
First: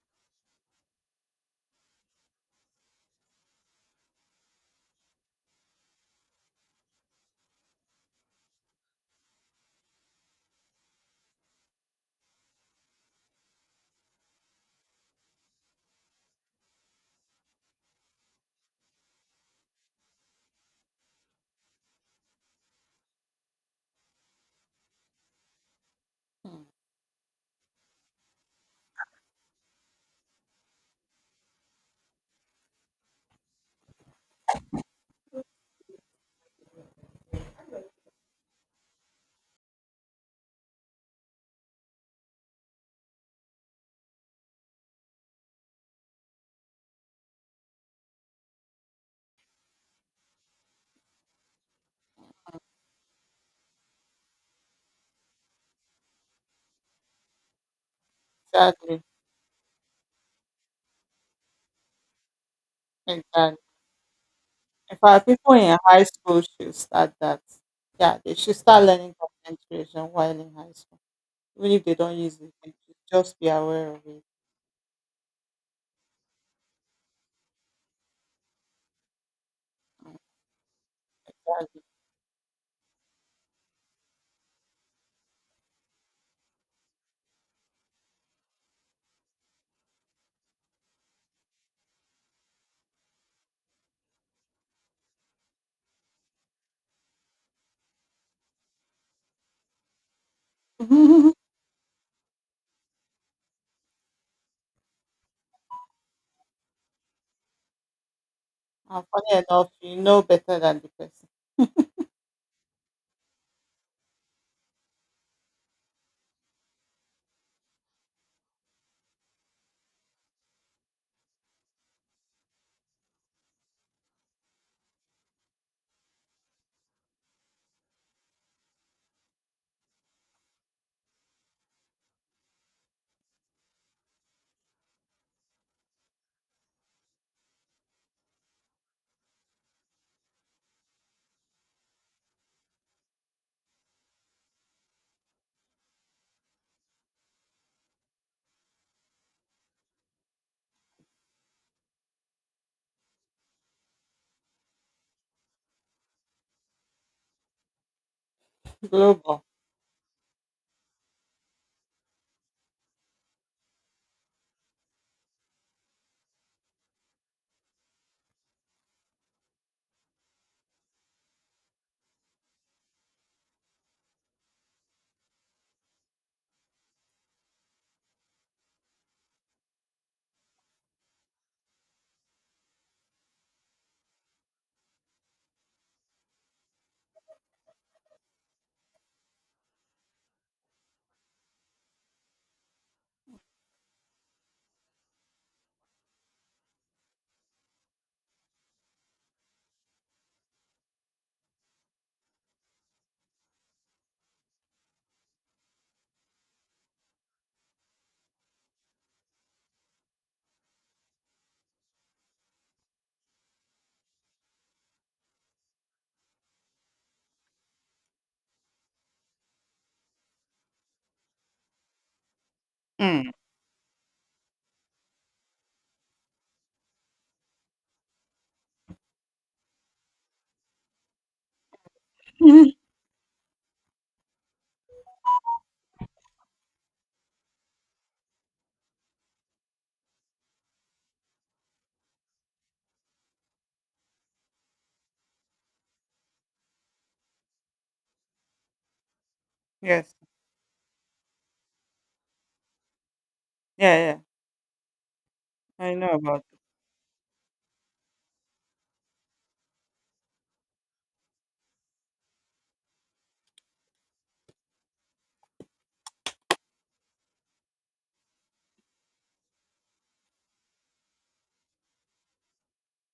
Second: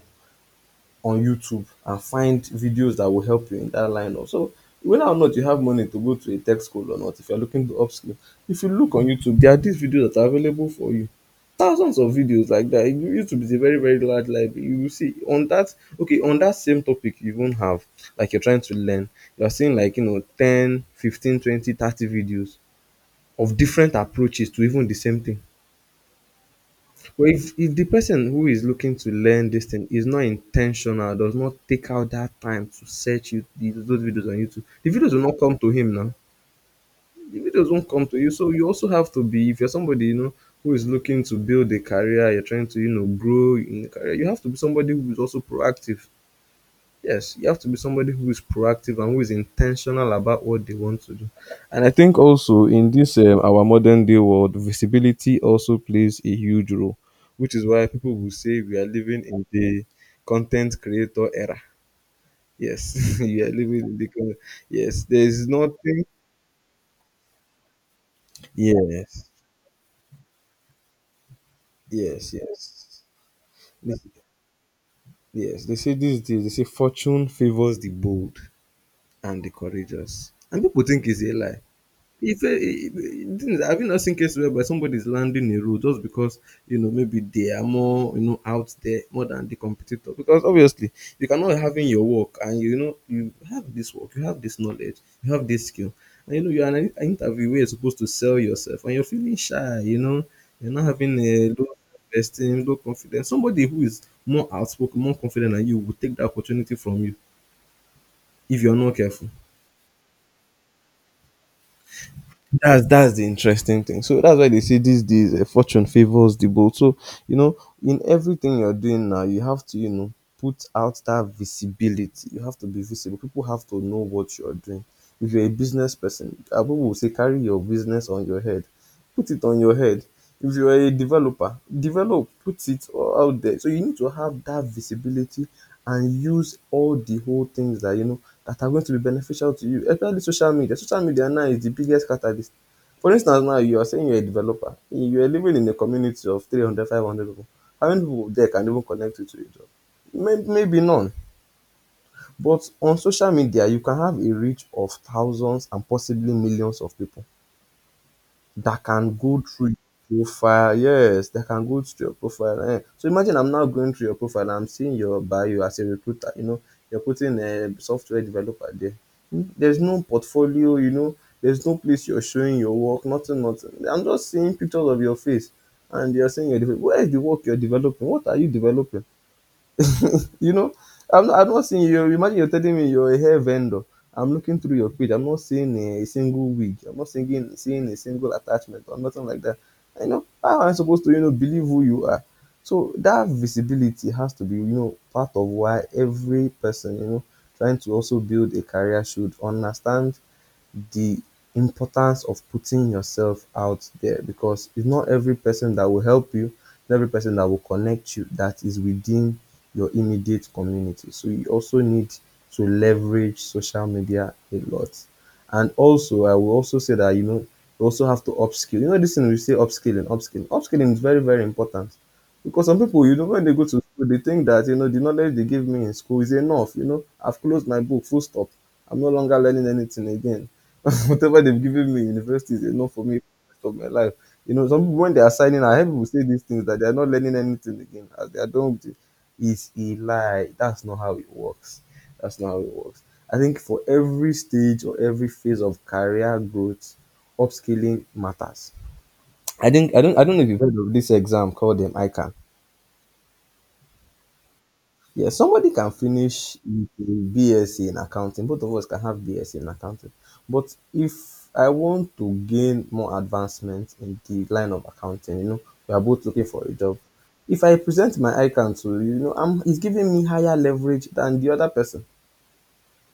on YouTube and find videos that will help you in that lineup. So whether or not you have money to go to a tech school or not, if you're looking to upskill, if you look on YouTube, there are these videos that are available for you. Thousands of videos like that. You- YouTube is a very, very large library. You will see on that, okay, on that same topic you even have, like you're trying to learn, you're seeing like you know ten, fifteen, twenty, thirty videos of different approaches to even the same thing. mm. But if if the person who is looking to learn this thing is not intentional, does not take out that time to search you these- those videos on YouTube, the videos will not come to him now. The videos won't come to you. So you also have to be, if you're somebody, you know, who is looking to build a career, you're trying to, you know, grow in the career, you have to be somebody who is also proactive. Yes, you have to be somebody who is proactive and who is intentional about what they want to do. And I think also in this, um, our modern day world, visibility also plays a huge role, which is why people will say we are Exactly. living in the content creator era. Yes, <laughs> you are Exactly. living in the con- In yes. There fact, is people in high nothing. school should start that. Yeah, they should start learning Yes, concentration while in high school. Even if they don't yes, use it, they should yes. just be aware of They- it. Yes, they say these days. They say fortune favors the bold and the courageous, And and people think it's a lie. that's it. If uh, the thing is, have you not seen cases whereby somebody is landing a role just because, you know, maybe they are more, you know, out there more than the competitor? Because obviously you cannot have in your work and you know you have this work, you have this knowledge, you have this skill, and you know you're an in- an you are supposed to sell yourself, and you're feeling shy. You know, you're not having <laughs> a low self-esteem, low confidence. Somebody who is more outspoken, more confident than you will take the opportunity from you if you're not And careful. funny enough, you know better than the person. That's that's the interesting thing. So that's why they say these days, uh, fortune favors the bold. So, you know, in everything you're doing now, you have to, you know, put out that visibility. You have to be visible. People have to know what you're doing. If you're a business person, uh, people will say carry your business on your head, put it on your head. If you are a developer, develop, put it all out there. So you need to have that visibility and use all the whole things that you know that are going to be beneficial to you, especially social media. Social media now is the biggest catalyst. For instance now, you are saying you're a developer. You are living in a community of three hundred, five hundred people. How many people there can even connect you to a job? May- Maybe none. But on social media, you can have a reach of thousands and possibly millions of people that can go Global. through your profile. Yes, that can go through your profile. Eh. So imagine I'm now going through your profile, and I'm seeing your bio as a recruiter. You know, you're putting a software developer there. Hmm, there's no portfolio. You know, there's no place you're showing your work. Nothing. Nothing. I'm just seeing pictures of your face, and you're saying you're developing. Where is the work you're developing? What are you developing? <laughs> You know, I'm not, I'm not seeing you. Imagine you're telling me you're a hair vendor. I'm looking through your page. I'm not seeing a single wig. I'm not seeing seeing a single attachment or nothing like that. You know, how am I supposed to, you know, believe who you are? So that visibility has to be, you know, part of why every person, you know, trying to also build a career should understand the importance of putting yourself out there, because it's not every person that will help you, not every person that will connect you that is within your immediate community. So you also need to leverage social media a lot. And also, I will also say that, you know, you also have to upskill. You know, this thing we say upskilling, upskilling, upskilling is very very important. Because some people, you know, Mm. when they go to school they think that, you know, the knowledge they give me in school is enough. You know, I've closed my book, full stop. I'm no longer learning anything again. <laughs> Whatever they've given me in university is <laughs> enough for me for the rest of my life. You know, some people when they are signing, I hear people say these things that they are not learning anything again as they are done with it. Is a lie. That's not how it works. That's not how it works. I think for every stage or every phase of career growth, upskilling matters. I think I Yes. don't I don't know if you've heard of this exam called the ICAN. Yeah, yeah. Yeah, somebody can I know about finish it. with a BSc in accounting. Both of us can have BSc in accounting. But if I want to gain more advancement in the line of accounting, you know, we are both looking for a job. If I present my icon to you, you know, I'm, it's giving me higher leverage than the other person.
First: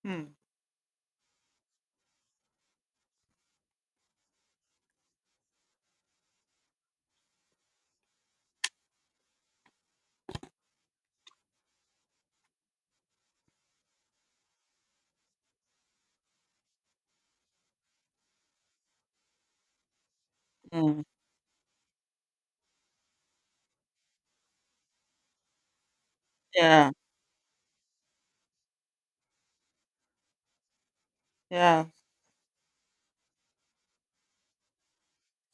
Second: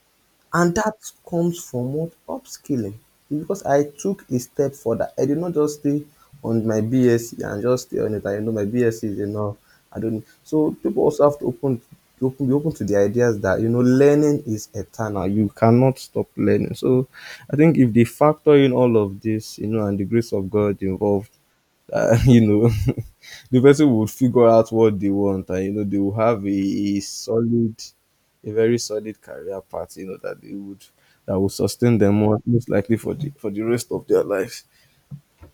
Mm. And that comes from what? Upskilling. Because I took a step further. I did not just stay on my BSc and just stay on it. I know my BSc is enough. I don't. So people also have to open, open, be open to the ideas that, you know, learning is eternal. You cannot stop learning. So I think if they factor in all of this, you know, and the grace of God Mm. involved, uh, <laughs> you know, <laughs> the person would figure out what they want, and you know, they will have a, Yeah. a solid, a very solid career path, you know, that they would that will Yeah. sustain them more, most likely for the for the rest of their lives.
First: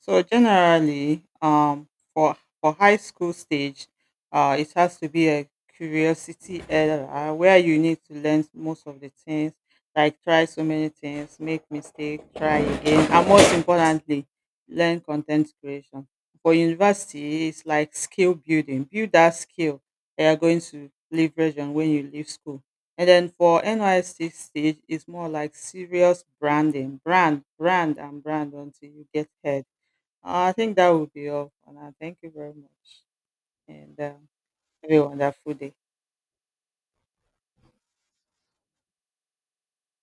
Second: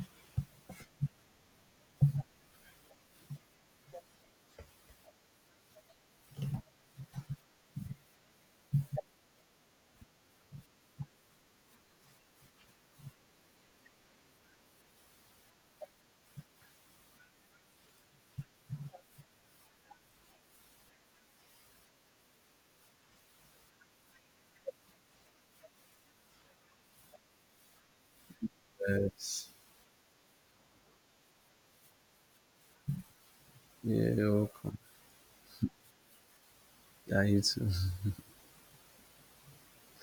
So generally, um, for for high school stage, uh, it has to be a curiosity era where you need to learn most of the things, like try so many things, make mistake, try again, and most importantly, learn content creation. For university, it's like skill building. Build that skill that you're going to leverage on when you leave school. And then for N Y S C stage, it's more like serious branding. Brand, brand, and brand until you get Yes. heard. I think that would be all for now. Thank you very much. And Yeah, um, you're welcome. have a wonderful day. Yeah, you too.